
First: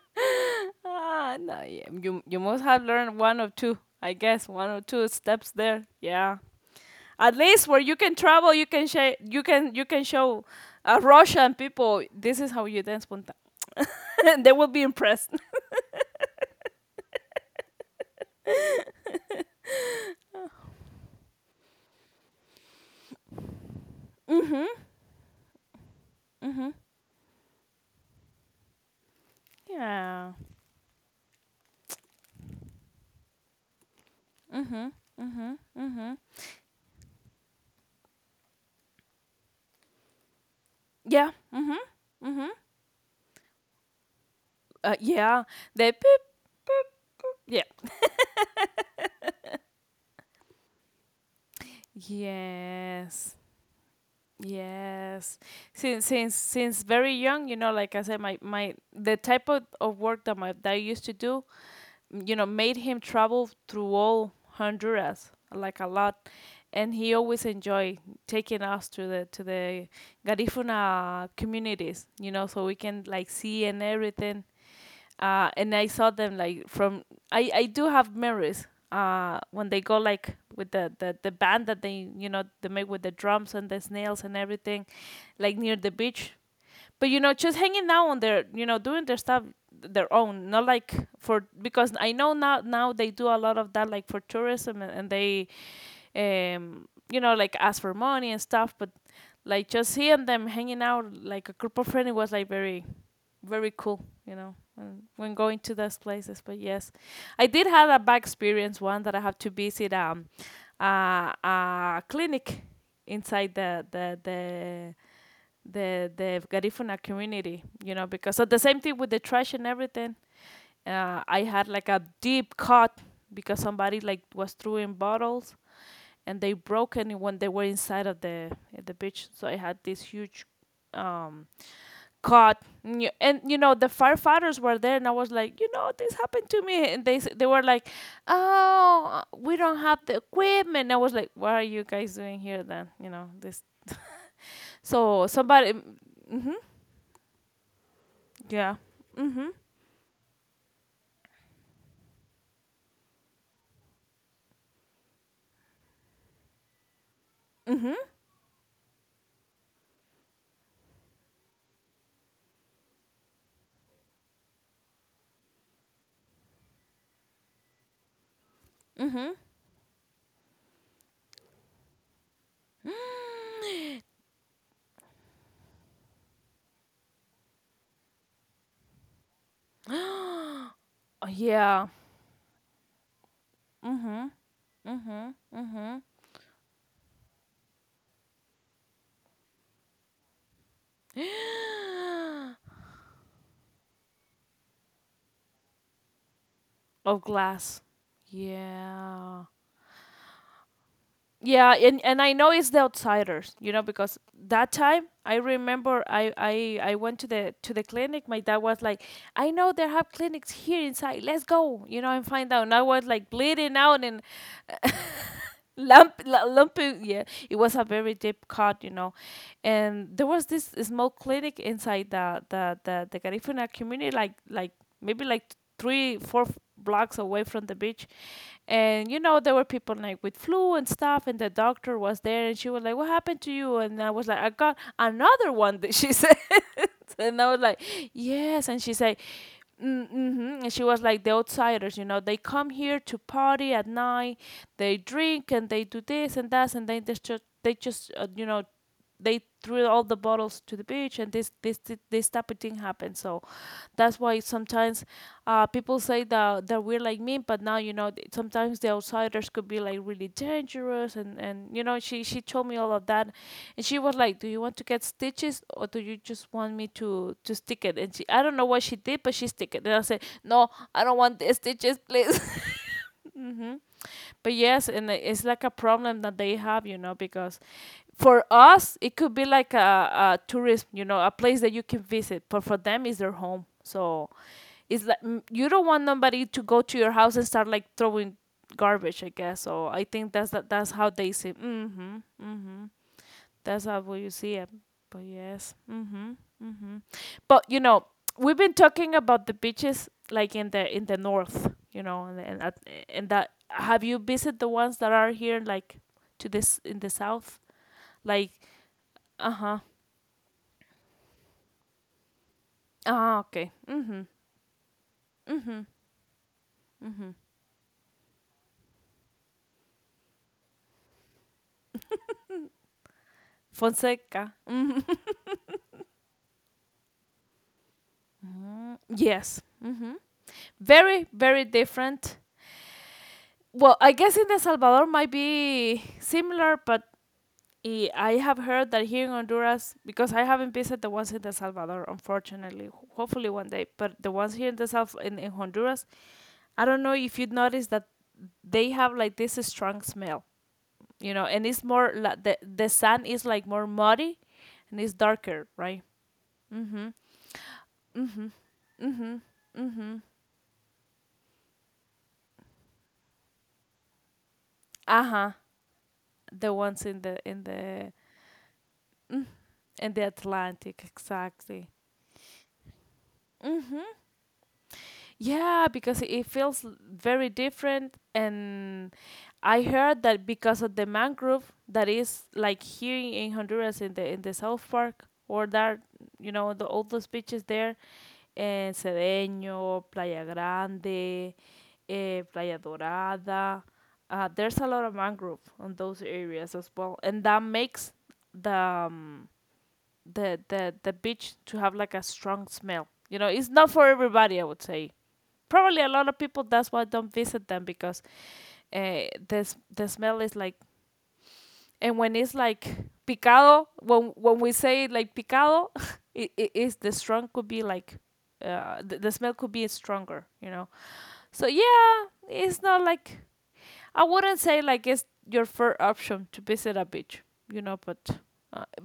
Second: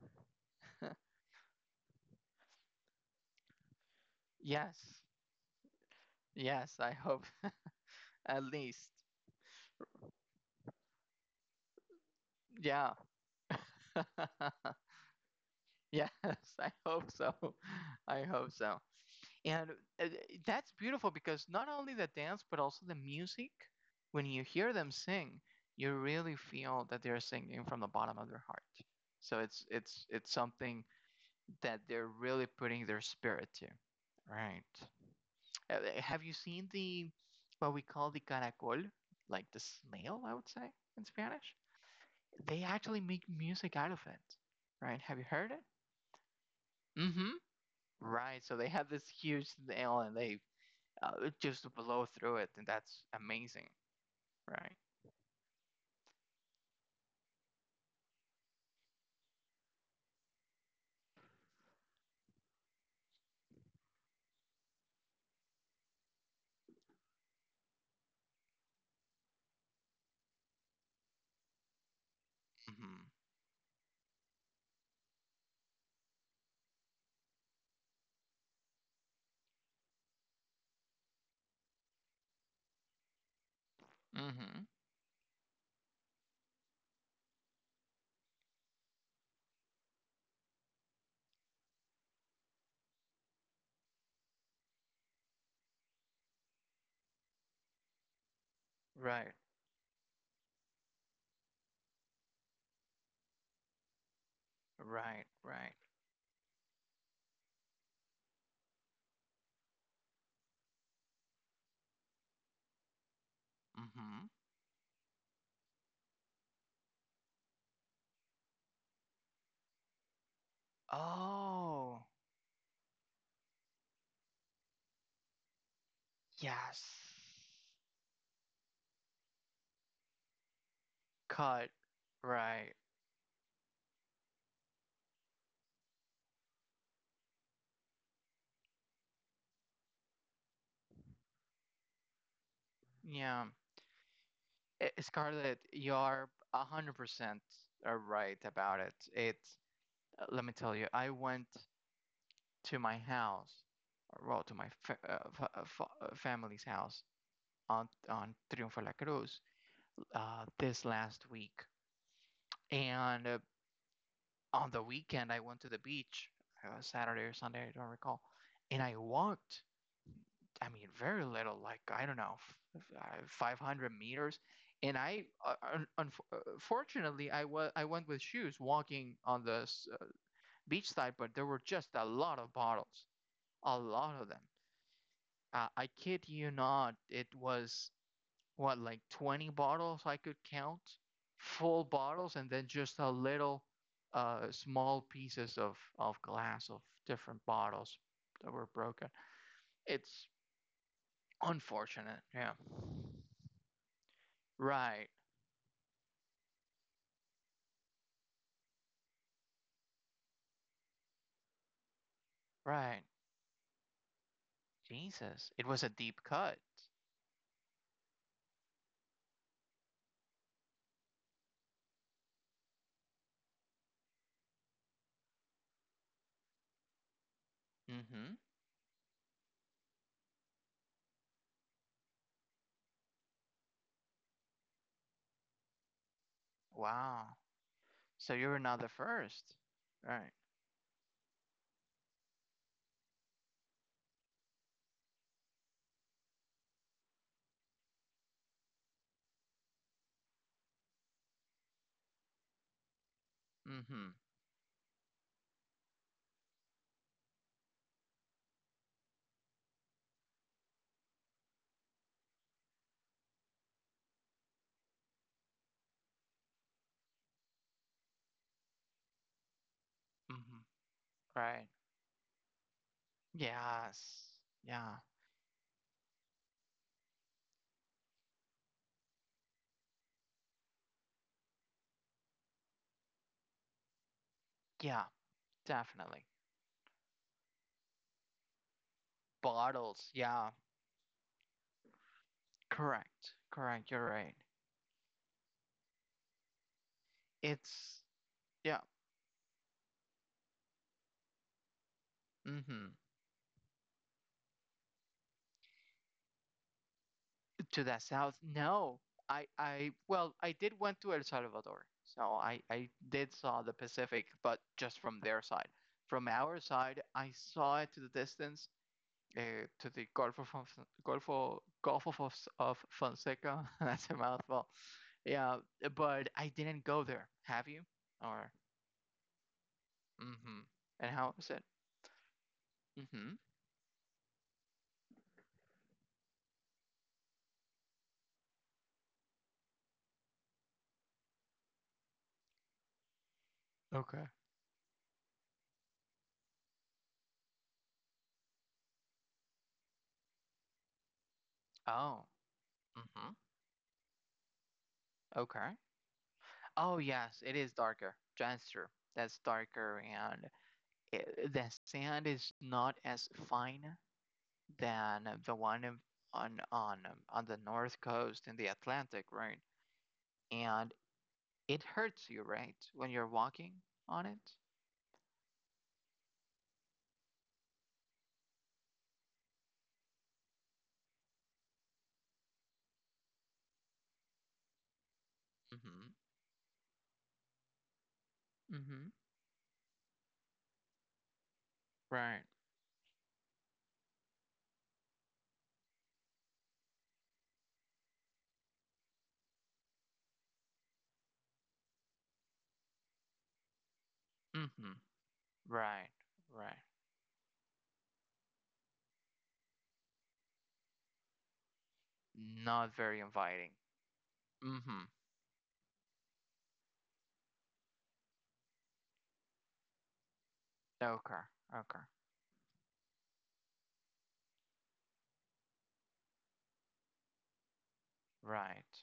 Ah, no, yeah, you you must have learned one or two, I guess, one or Yes. two steps there. Yeah. Yes. I hope At least where you can (laughs) at travel, you can least. share, you can you can show, uh, Russian people, this is how you Yeah. dance punta. (laughs) They will be (laughs) impressed. (laughs) Yes, I hope so. (laughs) I hope so. And uh, that's beautiful because not only the dance, but also the music, when you hear them sing, you really feel that they're singing from the bottom of their heart. So (laughs) it's it's Yeah. it's something that they're really putting their spirit to. Right. Mhm. Mhm. Uh, uh, Mhm. Have you seen the what we call the caracol, like the snail, I would say in Yeah. Spanish? Mhm. Mhm. They actually make music out of it. Uh, Right. Have you yeah. heard it? They peep. Mm-hmm. Yeah. Right, so they have this huge nail and they uh, just blow through it, and that's Yes. amazing, right? Yes. Since since since very young, you know, like I said, my my the type of, of work that my that I used to do, you know, made him travel through all Honduras like a lot, and he always enjoyed taking us to the to the Garifuna communities, you know, so we can like see and everything. Uh, and I saw them like from I I do have memories uh when they go like with the, the the band that they, you know, they make with the drums and the snails and Mm-hmm. Mm-hmm. everything like near the beach, but you know just hanging out on their, you know, doing their stuff their own, not like for, because I know now now they do a lot of that like for tourism, and, and they, um you know, like ask for money and stuff, but Right, like just seeing them hanging out like a group of friends, it was like very very cool, you know, and when right, going to right. those places, but yes, I did have a bad experience, one that I have to visit, um uh, a clinic inside the the Mm-hmm. the the the Garifuna community, you know, because so the same thing with the trash and everything. Uh, I had like a Oh, deep cut because somebody like was throwing bottles and they yes. broke it when they were inside of the the beach. So I had this huge, um Cut. cut Right. and, you- and you know the firefighters were there, and I was like, you know, this happened to me, and they s- they were like, oh, we don't have the equipment. I was like, what are you guys doing here then? You know, Yeah. this, I- so somebody Scarlett, you're mhm. a hundred percent uh, right Yeah. about it. Mhm. It. uh, Let me tell you, I went to my house, or well, to my fa uh, fa uh, fa- uh, family's house Mhm. on on Triunfo La Cruz, uh, this last week. And uh, on the weekend, I went to the beach, uh, Saturday or Sunday, I don't recall. And I Mhm. walked, I mean, very little, like, I don't know, uh, (gasps) five hundred meters. And I, uh, un- unf- uh, I wa- I went with shoes walking on the uh, Oh, beach side, but there were yeah. just a lot of bottles, a Mhm. lot of them. Mhm. Uh, Mhm. I kid you not, it was what, like twenty bottles I could count, full bottles, and (gasps) then just a little uh, small pieces of, of glass of Of different glass. bottles that were broken. Yeah. It's Yeah, and, and I unfortunate. know Yeah. it's the outsiders, you know, because that time Right. I remember I, I I went to the to the clinic. My dad was like, I know they have clinics here inside. Let's go, you know, and find out. And I was Right. like bleeding out and Jesus. It was a Lamp, deep la- cut. Lampu, yeah, it was a very deep cut, you know, and there was this small clinic inside the the the, the Garifuna community, like like maybe like three four f- blocks away from the beach, Mm-hmm. and you know there were people like with flu and stuff, and the doctor was there, and she was like, "What happened to you?" And I was like, "I got another one," (laughs) that she said. (laughs) And Wow. I was like, So you yes. were And not she the said, first. "Mm, Right. mm-hmm." And she was like, the outsiders, you know, they come here to party at night, they drink and they do this and that, and they just they just uh, you know, they threw all the bottles to the beach, and this this this, this type of thing happened. So Mm-hmm. that's why sometimes sometimes uh, people say that that we're like mean, but now you know th- sometimes the outsiders could be like really dangerous, and and you know she she told me all of that, and she was like, "Do you want to get stitches or do you just want me to to stick it?" And she I don't know what she did, but she stick it, and I said, Mm-hmm. "No, I don't want the Right. stitches, please." (laughs) Mm-hmm. Yes. But Yeah. yes, and i- it's like a problem that they have, you know, because for us it could be like a, a tourism, you know, a place that you can visit, but for them it's their home. So Yeah. it's like mm, you don't Definitely. want nobody to go to your house and start like throwing garbage, I guess. So Bottles. I think Yeah. that's that, that's how they see. Mm-hmm. Mm-hmm. Correct. That's Correct. how You're will you right. see it. But yes. Mhm. Mhm. But you It's know, we've been yeah. talking about the beaches like in the in the north, you know, and and, at, Mm-hmm. and that have you visited the ones that are here like to this in the south? To the Like south. No. I uh-huh. I well, I did went to El Salvador. So I I Ah, did okay. saw the Mhm. Pacific, but just from their side. Mhm. From our side, Mhm. I saw it to the distance, uh, to the Gulf of Fons- Gulf of Gulf of, Fons- of Fonseca. (laughs) That's a Fonseca. mouthful. Yeah, but I didn't go there. Have you? Or Yes. Mhm. mm-hmm. Very And how very was it? different. Mm-hmm. Well, I guess in El Salvador might be similar, but I I have heard that here in Honduras, because I haven't visited the ones in El Salvador, unfortunately. Ho- Hopefully one day, but the Okay. ones here in the South in, in Honduras, I don't know if you would notice that they have like this strong smell, you know, and it's more like Oh. the the sand is Mm-hmm. like more muddy, and it's darker, Okay. right? Mhm. Oh yes, it is darker. Mhm. Denser. Mhm. That's darker, Mhm. and it, the sand is not as fine Uh huh. than the one in- The on ones on in um, the in on the the north coast in the Atlantic, mm, right? in the Atlantic, And exactly. it hurts you, right, when you're walking Mm-hmm. on it. Yeah, because it feels l- very different, and I heard that because of the mangrove that is like here in in Honduras in the in the South Park or that Mm-hmm. you know the all those beaches there and Mm-hmm. Cedeño, Playa Grande, eh, Right. Playa Dorada. Uh, there's a lot of mangrove on those areas as well, and that makes the um, the the the beach to have like a strong smell. You know, it's not for everybody, I would Mm-hmm. say probably a Right. lot of people Right. that's why don't visit them because uh, this the smell is like and when it's like Not very inviting. picado when when we say Mm-hmm. like picado. (laughs) it, it is the strong could be like uh, the, the smell could be stronger, you know, Okay. so Okay. yeah, it's not like, I wouldn't say like it's your first option to visit a beach, you know, but uh, Right.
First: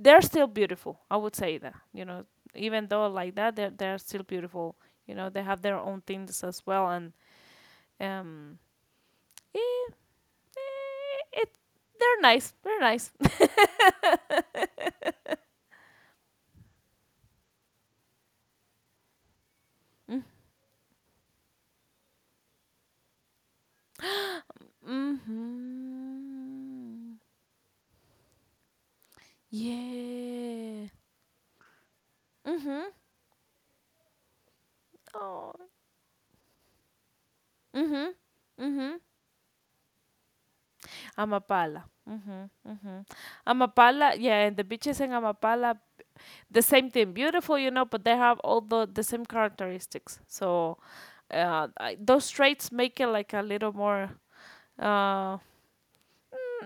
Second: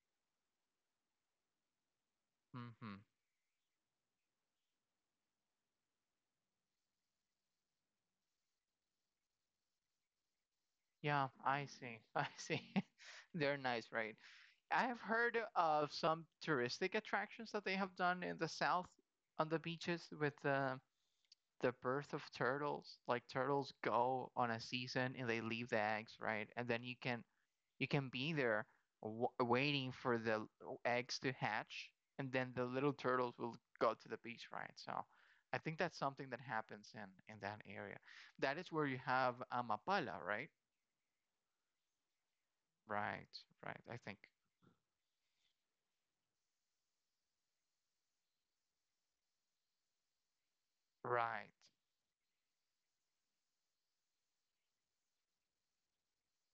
they're still beautiful, I would say that, you know. Even Mm-hmm. though like that, they're, they're still beautiful, you know, they have their own things as well, and um Eh, Yeah, eh, it, I see. (laughs) they're I nice. see. They're nice. (laughs) They're nice, right? I have heard of some touristic attractions that they have done in the south on the beaches (laughs) with the the birth of turtles. Like turtles go on a season and they leave the eggs, right? And then you Mm-hmm. can you can be there w waiting for the l- Yeah. eggs to hatch, and then the Mm-hmm. little turtles will go to the beach, right? So Oh. I think that's something that happens in in that area. Mm-hmm. That is where Mm-hmm. you have Amapala, right? Amapala. Mm-hmm. Mm-hmm. Right, right. I Amapala. think Yeah, and the beaches in Amapala, the same thing. Beautiful, you know, but they have all the, the same characteristics. So right. uh, I, those traits make it like a little more uh,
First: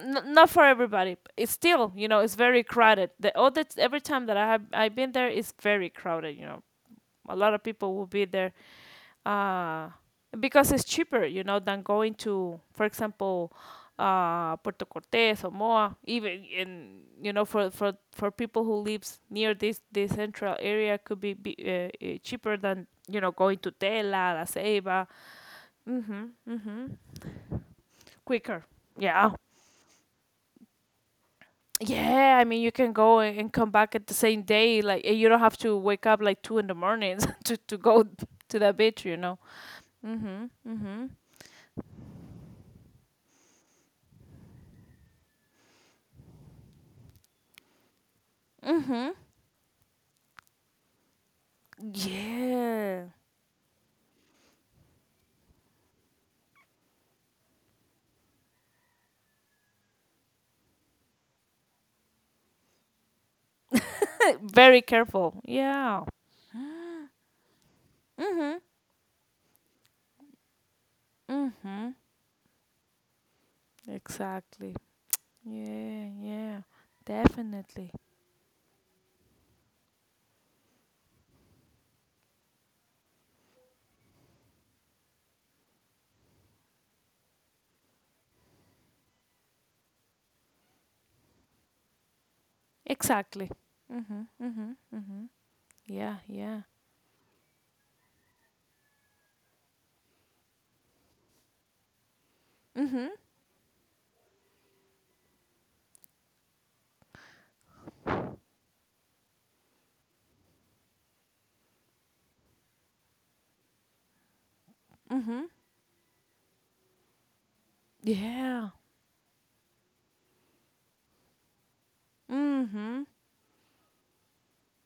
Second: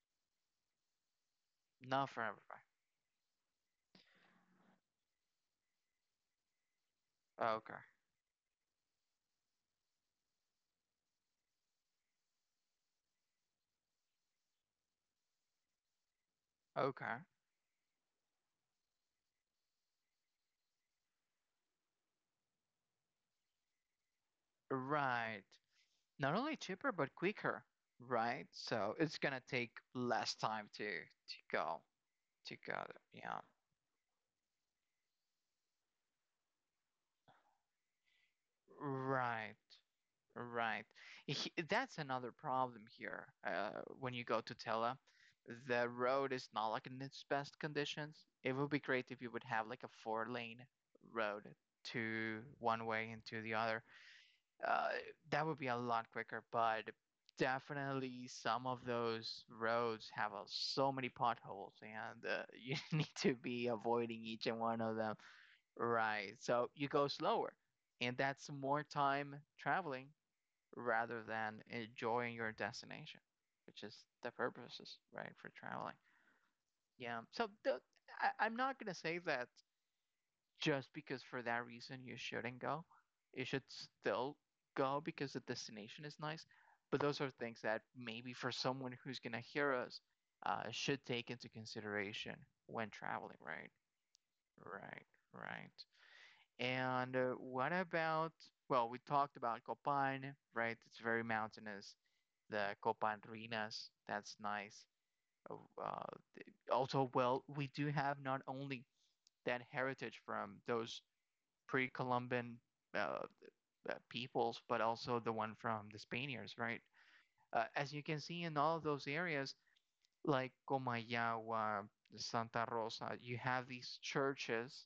n- not for everybody. It's still, you Not know, for it's everybody. very crowded. The all that every time that I have I've been there, it's very crowded. You know, a lot of Okay, people will be there uh, because it's cheaper, you know, than going to, for example, uh, Puerto Cortes or Moa. Even in, okay. you know, for for for people who lives near this this central area, could be, be uh, uh, cheaper than, you know, going to Tela, La Ceiba. Right. Mhm, Not only cheaper mhm. but quicker, right? Quicker. So it's Yeah. gonna take less time to to go Yeah, I to mean, you go. can go a- Yeah. and come back at the same day. Like, and you don't have to wake up like two in the morning (laughs) to to go to that beach, you know. Right, Mhm. right. Mhm. He- That's another problem here. Uh, when you go to Tela, the road is not like in its best conditions. It would be great Mhm. if you would have like a four lane road to one Yeah. way and to the other uh, that would be a lot quicker, but definitely some of those roads have uh, so many potholes, and uh, you (laughs) need to be avoiding (laughs) each and Very one of them. careful. Yeah. Right. So you go slower, and that's Mhm. more time traveling rather than Mhm. enjoying your destination, which is the Exactly. purposes, right, for traveling. Yeah. Yeah. Yeah. So the, Definitely. I, I'm not gonna say that just because for that reason you shouldn't go. You should still go because the destination is nice. But those are things that maybe for someone who's gonna hear us, uh, should take into consideration when traveling, Exactly. right? Mhm. Mhm. Right, Mhm. right. Yeah. Yeah. And uh, what about? Well, we talked about Copan, right? It's very mountainous. The Mhm. Copan Ruinas, that's nice. Oh. Uh, also, well, we do have not only that heritage from those pre-Columban uh, uh, peoples, but also the Mhm. one from the Spaniards, right? Uh, as you can see in Yeah. all of those areas, like Comayagua, Santa Mhm. Rosa, you have these churches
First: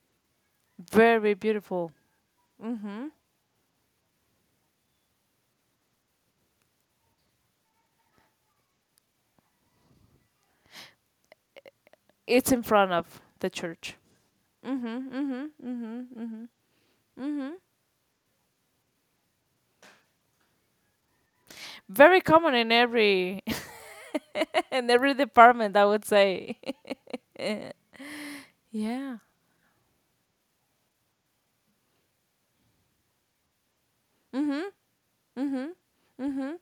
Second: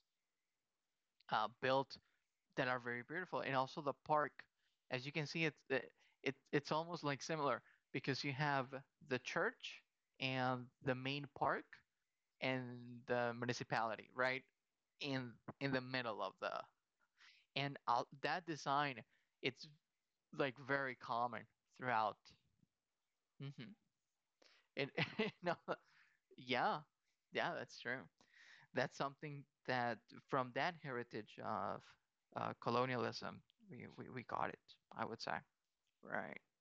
Very uh, beautiful. built that are very Mhm. beautiful, and also the park. As you can see, it's it, it, it's almost like similar because you have the church and the main park It's and in front of the the church. municipality, right? Mhm, In mhm, in the mhm, middle of mhm, the mhm. and I that design it's like very common throughout. Very common in every Hmm. (laughs) And in every (laughs) no, department, I would say. yeah, (laughs) yeah, that's true. That's Yeah. something that from that heritage of uh, colonialism, we, we we got it. Mhm, I would say. mhm, Right. mhm.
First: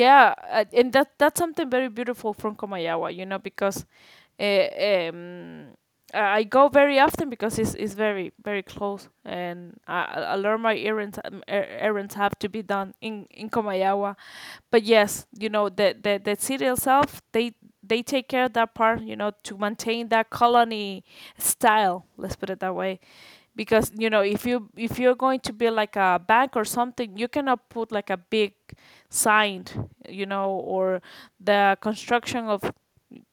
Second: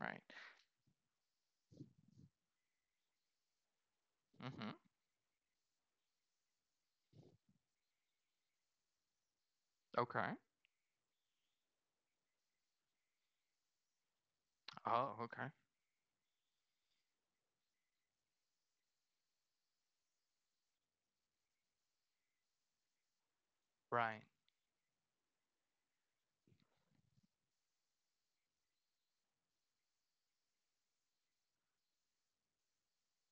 Right. uh, and that that's something very beautiful from Komayawa, you know, because Uh, Hmm. um, I go very often because it's, it's very very close, and I, I Okay. I learn my errands, um, er- errands have to be done in in Comayagua. But Oh, yes, you okay. know, the the, the city itself, they they take care of that part, you know, to maintain that colony style. Let's put it that way, because, you know, Right. if you if you're going to build like a bank or something, you cannot put like a big sign, you know, or the construction of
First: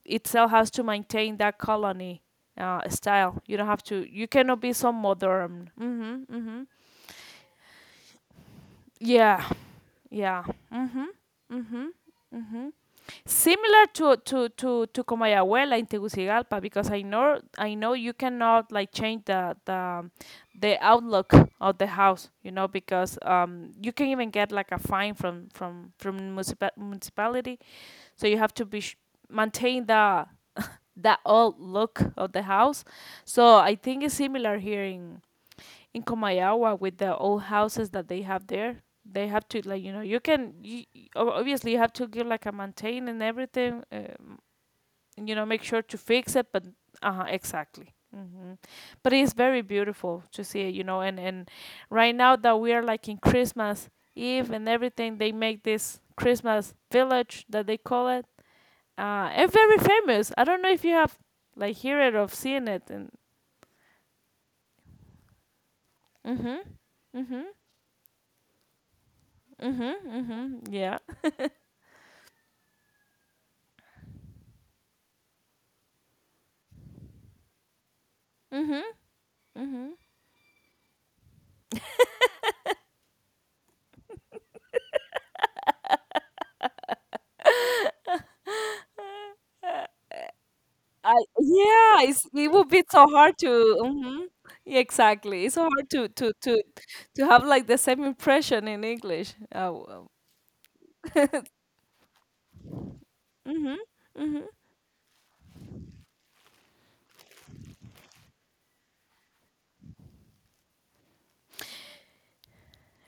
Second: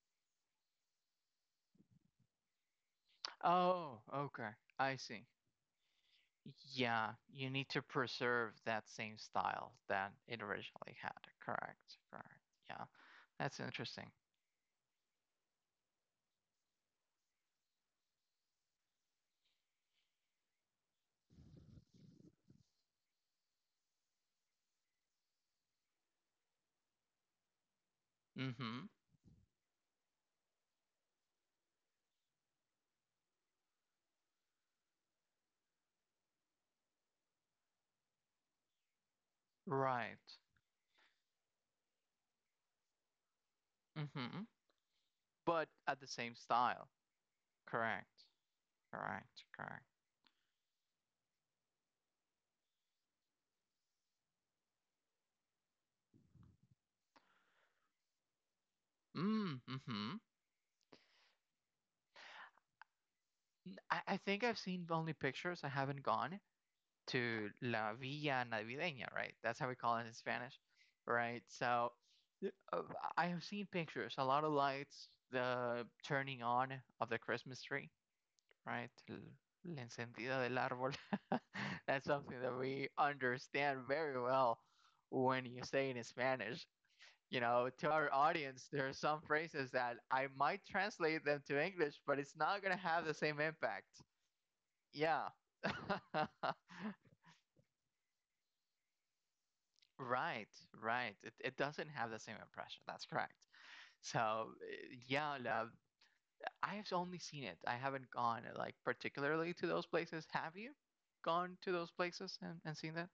itself has to maintain that colony uh, style. You don't have Oh, to. You okay. cannot be so I see. modern. Mhm. Mhm. Yeah, you need to preserve that same Yeah. style that it Yeah. originally Mhm. had. Mhm. Correct. Correct. Mhm. Yeah, that's Similar interesting. to to to to Comayagüela in Tegucigalpa, because I know I know you cannot like change the the the outlook of the house, you know, because um you can even get like a fine from from from municipa- municipality. So you have to be Mm-hmm. sh- maintain the (laughs) the old look of the house. So I think it's similar here in in Comayawa with the old houses that they have there. They have to, like, you know, Right. you can you, you- ob- obviously you have to give like a maintain and everything. Um, Mm-hmm. You know, make But sure at to the same fix it, but style. uh huh, exactly. Correct. Hmm. But it's Correct. very Correct. beautiful to see it, you know. And and right now that we are like in Christmas Eve and everything, they make this Christmas village that they call it, uh, and Mm, very hmm. famous. I don't know if you have like hear it or seen it. And I, I think I've seen only pictures. I haven't gone mhm, to mhm, La Villa Navideña, right? That's how we call mhm, it in Spanish, mhm, yeah, right? So. Yeah, uh, I have seen pictures, a lot of lights, the turning on of the Christmas tree, right? mhm, La mhm. encendida del árbol. (laughs) That's something that we understand very well when you say it in Spanish. You know, to our audience, there are some phrases that I might I translate them to English, yeah, but it's, it's it not going would to be have the so same hard to. impact. Mhm. Yeah, Yeah. exactly. It's so hard to to (laughs) to to have like the same impression in English. Uh Right, right. It, it doesn't have the same impression. That's correct. Mm-hmm. So, eh, yeah, love, I have only seen it. I haven't gone eh, like particularly to those places. Have you gone to those places and, and seen that?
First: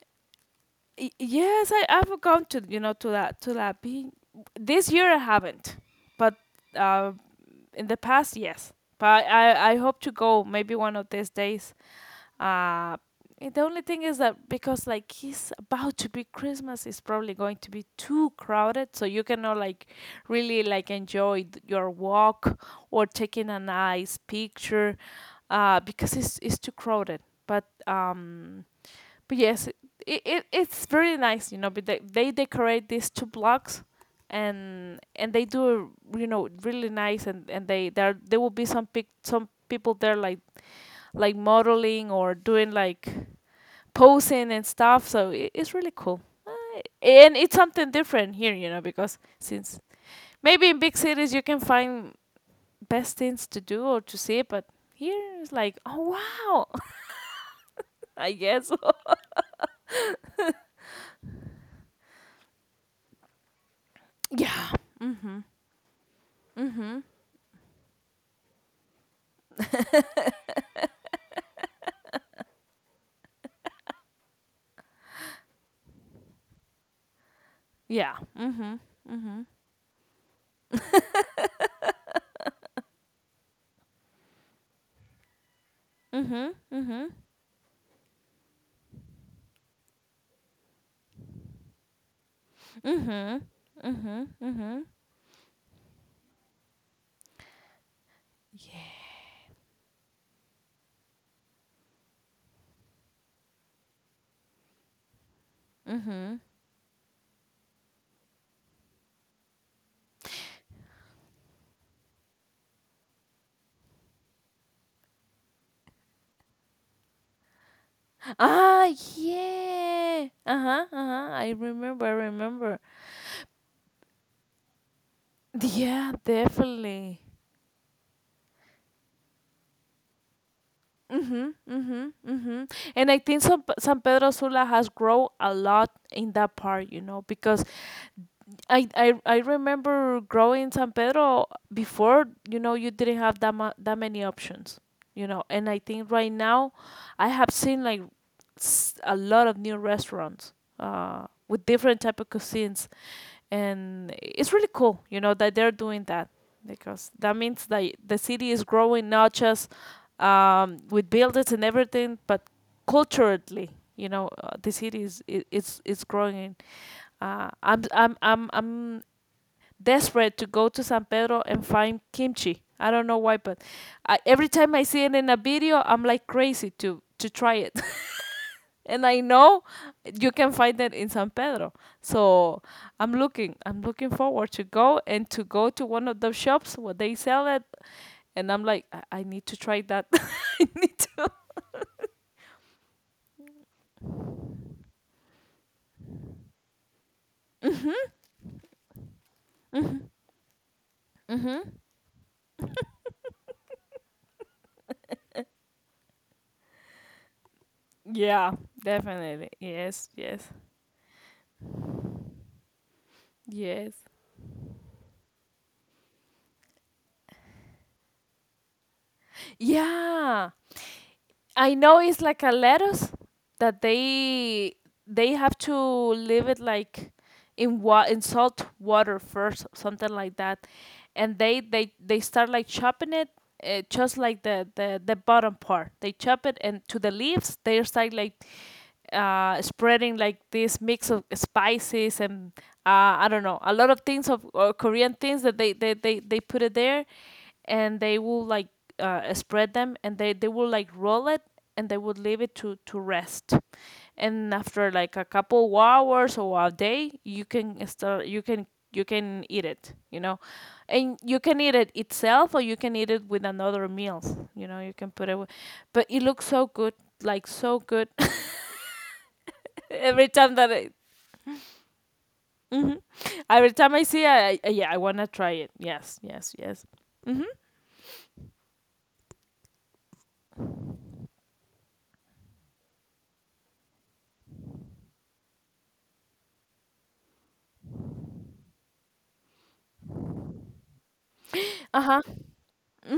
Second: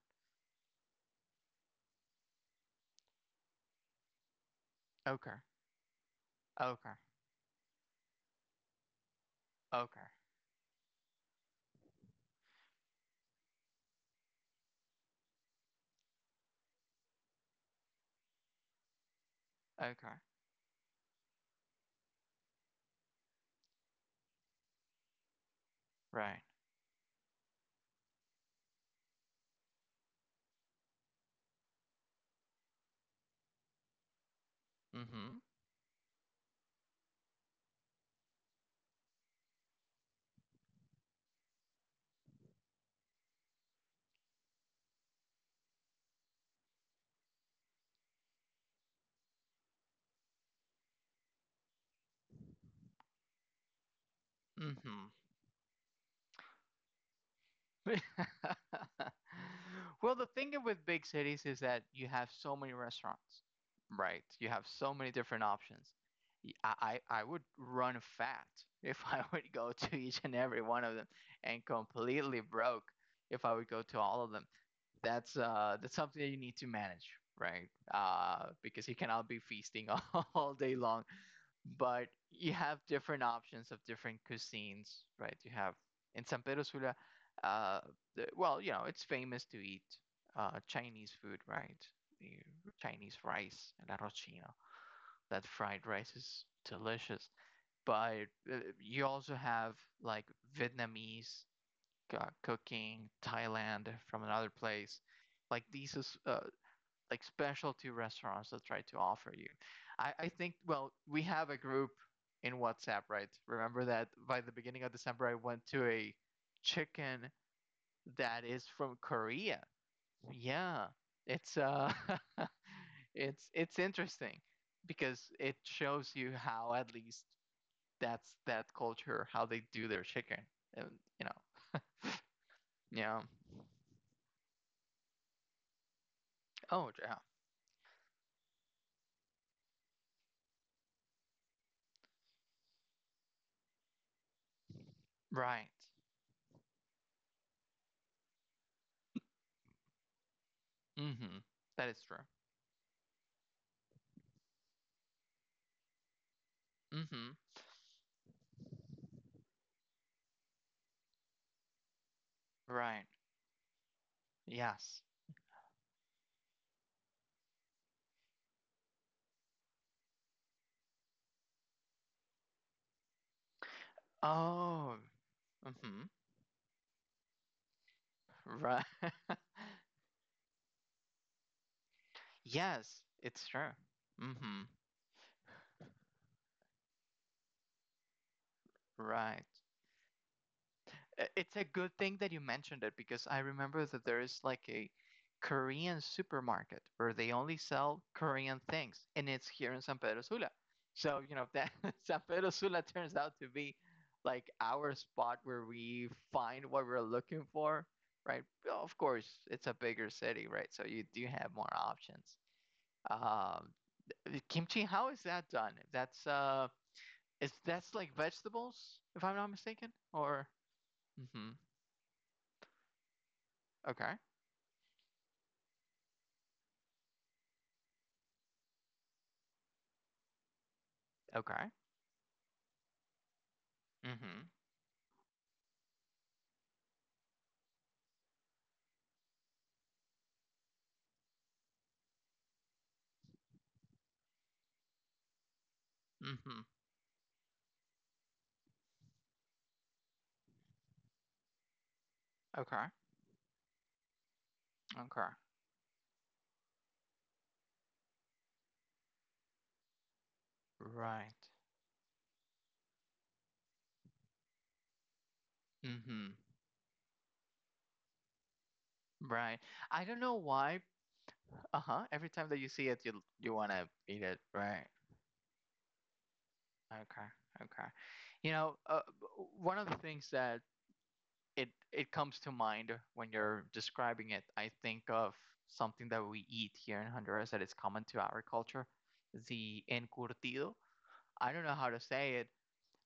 Yes, I I've gone to, you know, to that to that being, this year I Okay, haven't, but okay, uh, in the past, yes. But I I hope okay, to go maybe one of these days. Uh, eh, the only thing is that because like it's about to be Christmas, it's probably going to be too crowded, so you cannot like okay. really like enjoy th- your walk or taking a nice picture, uh, because it's Right. it's too crowded. But um, but yes, it, it it's very nice, you know. But they, they decorate these two blocks. And and Mm-hmm. they do, you know, really nice, and and they there there will be some pic some people there like like modeling or doing like posing and stuff. So i- it's really cool. Uh, And it's something different here, you know, because since maybe in big cities you can find best things to do or to see, but Mm-hmm. here it's like, oh, wow, (laughs) I guess. (laughs) (laughs) Well, the thing with big cities is that you have so many restaurants, right? You have Yeah. so many Mhm. different options. Y- Mhm. I, I, I would run fat if I (laughs) would go to each and every one of them and completely broke if I would go to all of them. That's uh that's something that you need to manage, right? Yeah. Uh, Mhm. Because you cannot be Mhm. feasting (laughs) all, all day long but you have different options of different cuisines, right? You have in San Mhm. Pedro Sula, Mhm. uh, the, well, you know, it's famous to eat uh, Chinese food, right? The Chinese Mhm. rice and arroz Mhm. chino. Mhm. That fried rice is delicious. But uh, Yeah. you also have like Vietnamese uh, cooking, Thailand from another place. Like these is, Mhm. uh, like specialty restaurants that try to offer you. I, I think, well, we have a group in WhatsApp, right? Remember that by the beginning of December, I went to a chicken that is Ah, from Korea. yeah. Uh huh. Yeah, Uh huh. I it's uh, remember. I remember. (laughs) it's it's interesting because it Yeah, shows you how at definitely. least that's that culture, how they do their chicken, and you know, Mhm, mhm, mhm. And I yeah. think San, San Pedro Sula has grown a lot in that part, Oh, you know, yeah, because I, I I remember growing San Pedro before, you know, you didn't have that mu- that many options, you know. And right. I think right now, I have seen like s- a lot of new restaurants, uh, Mm-hmm. with That different is type true. of cuisines, and it's really cool, you know, that they're doing that, because that Mm-hmm. means that the city is growing not just um, with buildings and everything, but Right. culturally. You know, uh, the city Yes. is, it, it's it's growing. Uh, I'm I'm I'm I'm desperate to go to San Pedro and find kimchi. I don't know why, but I, every time I see Oh, it in a video, I'm mm-hmm. like crazy to to try it. (laughs) Right. And I (laughs) know you can find it in San Pedro. So I'm Yes, looking it's true. I'm looking forward to Mm-hmm. go and to go to one of the shops where they sell it, and I'm like, I, I need Right. to try that. I- It's a good thing that you mentioned it because I remember that there is like a Korean supermarket where they only sell Korean things, and it's here in San Pedro Sula. So, you know, that (laughs) San Pedro Sula turns out to be like our spot where we find what we're looking for, (laughs) Yeah, right? Well, of definitely. course, it's a Yes, bigger yes, city, right? So you do have more options. Um, yes. Kimchi, how is that done? That's uh, Is that's like vegetables, if I'm not mistaken, Yeah. or mm-hmm. I know it's like a lettuce that Okay, they they have to leave it like in wa- in salt water first, something like that, and they okay, they they start like chopping it. Uh, just like mm-hmm, the, the the bottom part, they chop it, and to the leaves they start like uh, spreading like this mix of spices, and uh, I don't know, a lot of things of uh, Korean things that they, they, they, they put mm-hmm. it there, and they will like uh, spread them, and they, they will like roll it, and they would leave it to Okay, to rest, and after like a okay, couple hours or a day you can start, you can you can eat it you know, and you right, can eat it itself or you can eat it with another meals, you know you can put it with. But it mm-hmm, looks so good, like so good. (laughs) right. I Every don't know time that I, why. Uh-huh. Every time that you Mhm. see it, you you Every want time to I see it, eat it, I, I yeah, I right? wanna try it, yes, yes, yes. Okay, okay. You know, uh, one of the things that it it comes to mind when you're describing it. I think of something that we eat here in Honduras that is common to our culture, the encurtido. I don't know Uh how to huh. say it.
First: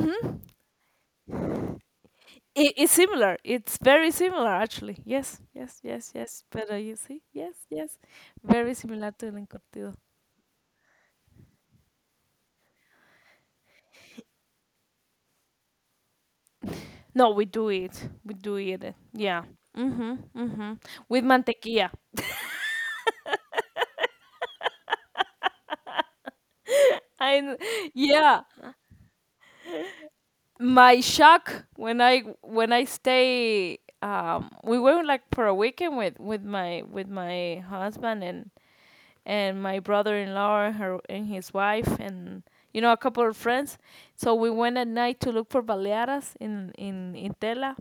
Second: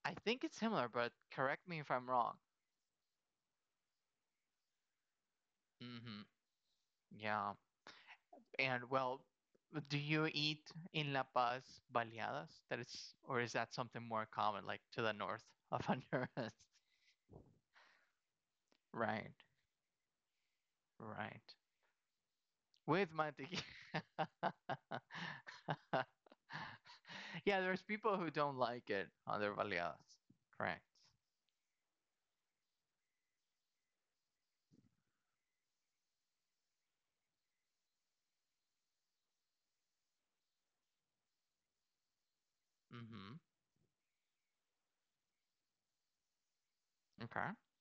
I think it's similar, but correct me if I'm wrong. It, it's similar. It's very similar, actually. Yes, yes, yes, Hmm. yes. Pero, you see, Yeah. yes, yes, very And similar well, to el encurtido. do you eat in La Paz baleadas? That is, or is that something more common, like to the north of Honduras? (laughs) No, we do it. We do eat it. eh. Right, Yeah. Mhm. Mhm. With right. mantequilla. With mantequilla. (laughs) And Yeah, there's people who yeah, don't like it on their Baleadas. Correct. my shock when I when I stay. Um, we went like for a weekend with with my with my husband and and my brother-in-law and her and his wife, and you know, a couple Mm-hmm. of friends. So we went at night to look for baleadas in in in Tela,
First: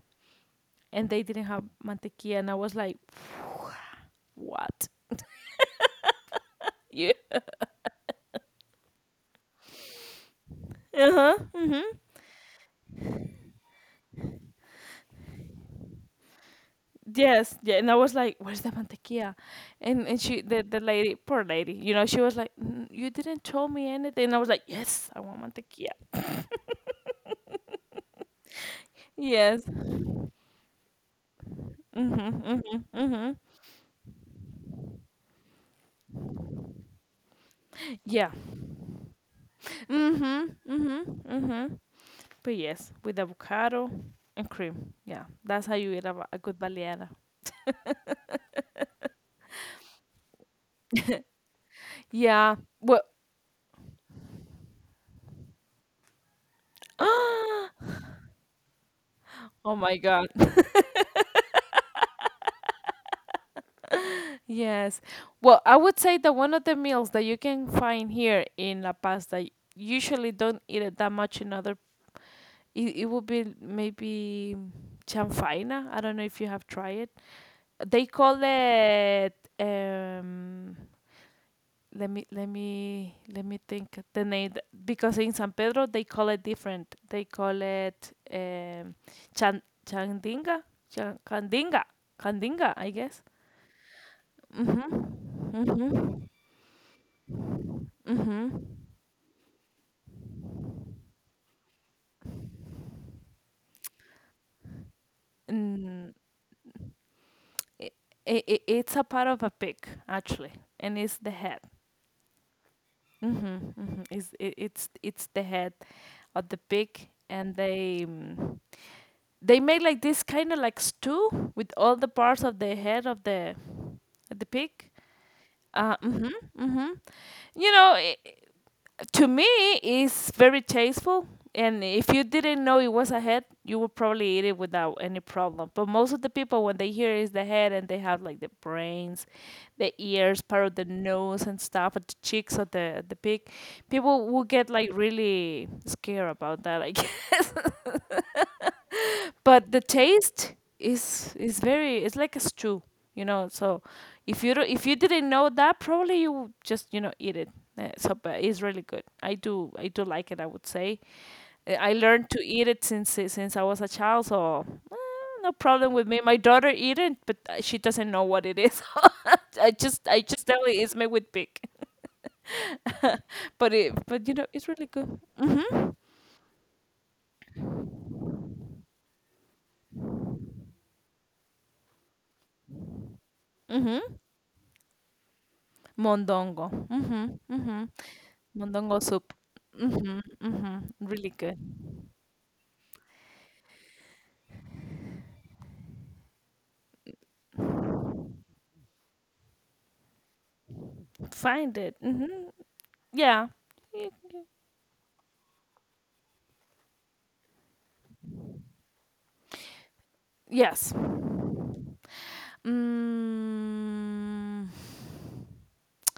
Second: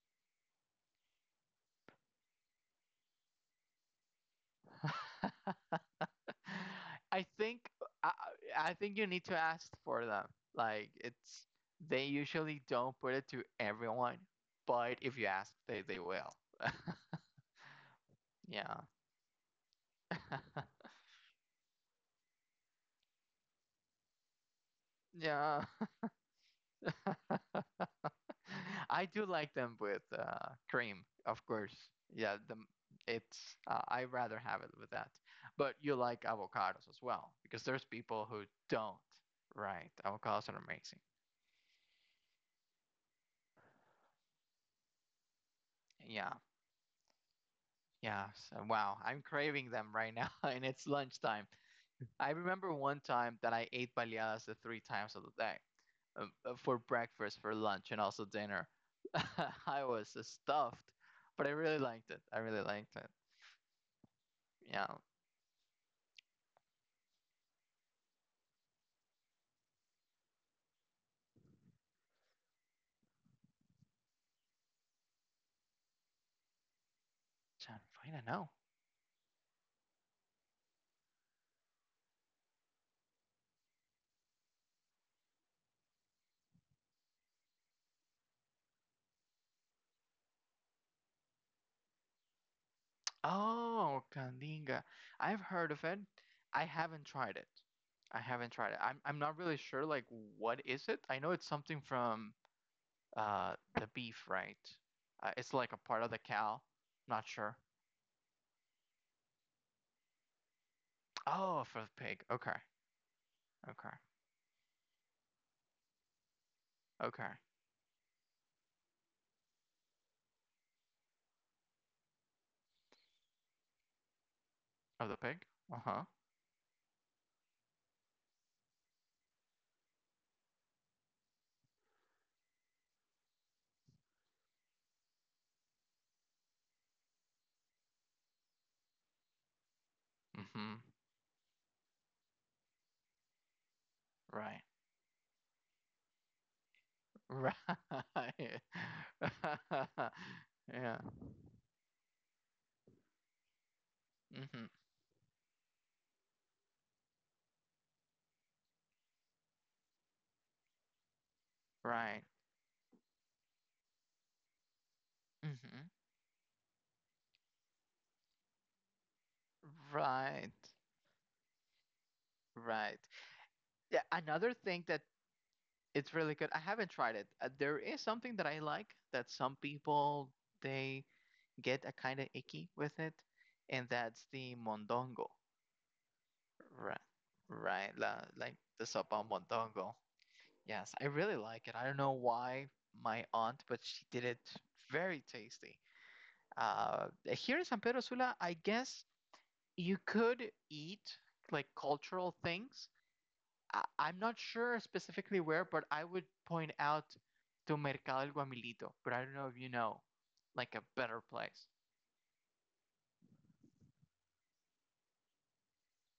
and they didn't have mantequilla, and I was like, "What?" Okay. (laughs) I Yeah. think I, I think you need to ask for them. Like Uh huh. it's Mhm. they usually don't put it to everyone, but if you ask, they they will. Yes. Yeah. And I was like, "Where's the Yeah. mantequilla?" And and she, the the lady, poor lady, you know, she was like, "Mm, you didn't tell me anything." And I was like, "Yes, (laughs) I want Yeah. mantequilla." (laughs) (laughs) I do like Yes. them with uh, cream, of course. Yeah, the Mhm. Mhm. Mhm. it's uh, I rather have it with that. But you like avocados as well because there's people Yeah. who don't, right? Avocados Mhm. are amazing. Mhm. Mhm. But yes, with avocado and cream. Yeah, that's how you eat a, Yeah. a good baleada. Yeah, so, wow, I'm craving them right now, (laughs) and it's lunchtime. I Yeah. remember one Well, time that I ate baleadas the three times of the day, um, uh, for (gasps) breakfast, for oh lunch, and also dinner. (laughs) I my was uh, God. stuffed, (laughs) but I really liked it. I really liked it. Yeah. Yes. Well, I would say that one of the meals that you can find here in La Paz that usually don't eat it that much in other, it, it would be maybe chanfaina. I don't know if you have tried it. They Chanfaina, call no. it um let me let me let me think the name, th- because in San Pedro they call it different. They call it um, chan chandinga, chan, candinga, candinga, I guess. Oh, Kandinga. Mhm. I've heard of Mhm. it. I haven't tried it. I haven't Mhm. tried it. I'm I'm not really sure like what is it. I know it's something from uh the beef, right? Uh, it's like a part of Mm, the cow. Not sure. it, it, it's a part of a pig, actually, and it's the head. Oh, for the pig. Okay. Mhm. Okay. Mhm. It's it, it's it's the head of the pig, Okay. and they. mm, they made like this kind of like stew with all the parts of the head of the the pig. Of the pig? Uh, Uh-huh. mhm, mhm. You know, I to me, it's very tasteful. And if you didn't know it was a head, you would probably eat it without any problem. But most of the people, when they hear it's the head, and they have like the brains, the ears, part Mm-hmm. of the nose and stuff, and the cheeks of the the pig, people will Right. get like really scared about that. Like, (laughs) Right. but the (laughs) taste Yeah. is is very, it's like a stew, you know. So if you do, Mm-hmm. if you didn't know that, probably you would just you know eat it. Uh, so but it's really good. i do I do like it, I would say. Uh, i Right. learned to eat it since uh, since I was a child. So eh, no Mm-hmm. problem with me. My daughter eat it, but uh, she doesn't know what it is. (laughs) i just i just Right. tell her it's made with pig, Right. but it Yeah, but you know another it's thing really that good. it's really good. I haven't tried it. Uh, there is something that I like that some people they get a kind of icky with it, and Mm-hmm. that's the mondongo, Mondongo. right? Mm-hmm. Mm-hmm. Right, la, like the Mondongo sopa soup. mondongo. Mhm, mhm. Yes, I Really really good. like it. I don't know why my aunt, but she did it very tasty. Uh, here in San Pedro Sula, I guess you could eat like Find it. cultural Mhm. things. Yeah. I, Y- I'm not y- sure specifically where, but I would point out to Mercado El Guamilito, but I don't know if you know like a Yes. better place. Mm,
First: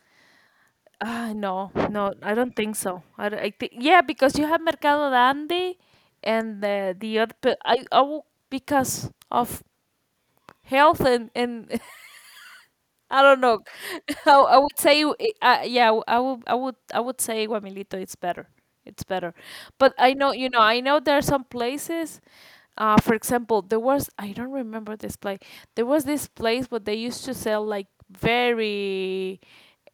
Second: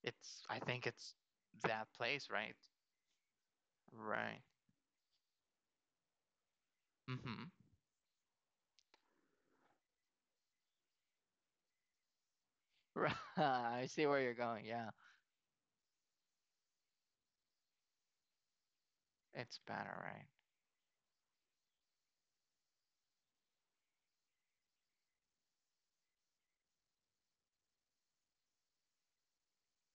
It's I think it's ah, no, that no, place, I don't right? think so. I, don't- I think yeah, because Right. you have Mercado Grande, and uh, the other. Pe- I, I will- because of health and and (laughs) I Mm-hmm. (laughs) don't know. I see where (laughs) you're I, I going. would Yeah, say, I- uh, yeah, w- I would, I would, I would say Guamilito. It's better. It's better. it's But better, I right? know, you know, I know there are some places. Uh, for example, there was I don't remember this place. There was this place where they used to sell like very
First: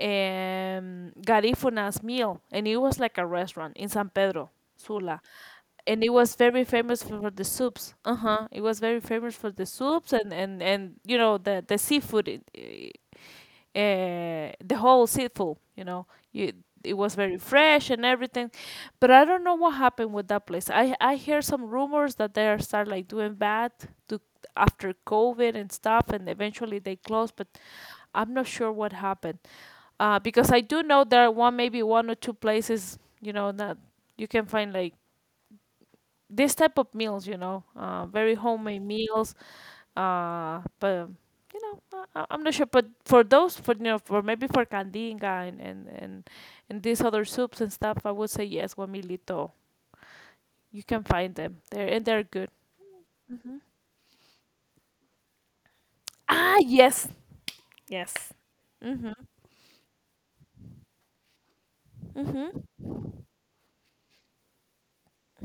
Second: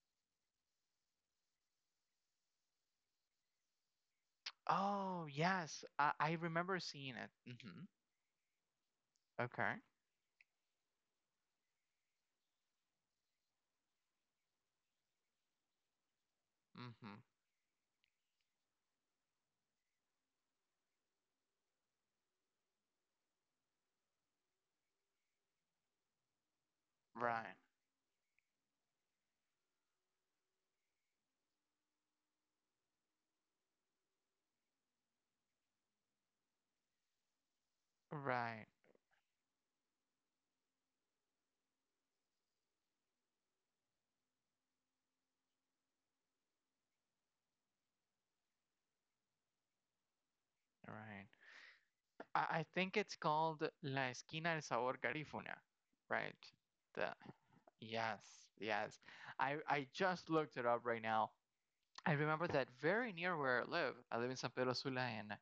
um garifunas meal, and it was like a restaurant in San Pedro Sula, Oh yes, and it I, I was very remember famous seeing for it. for the Mm-hmm. soups. Uh huh. It was very famous for the Okay. soups, and and and you know, the the seafood. It, it- uh, the whole seafood. You know, you, it was Mm-hmm. very fresh and everything. But I don't know what happened with that place. I I hear some rumors that they are start like doing bad to after COVID and stuff, and eventually they closed. But Right. I'm not sure what happened. Uh, because I do know there are one, maybe one or two places, you know, that you can find like this type of meals, you know, uh, very Right. homemade meals. Uh, but you know, I, I- I'm not sure. But for those, for you know, for maybe for candinga and and and, and these other soups and stuff, I would say yes, Guamilito. You can Right. find them. They're and they're I, good. I think it's called La Esquina del Sabor Garifuna, right? Ah, yes. The yes, yes. Mhm. I I just looked it up right now. I remember Mhm. that very near where I live. I live in San Pedro Sula in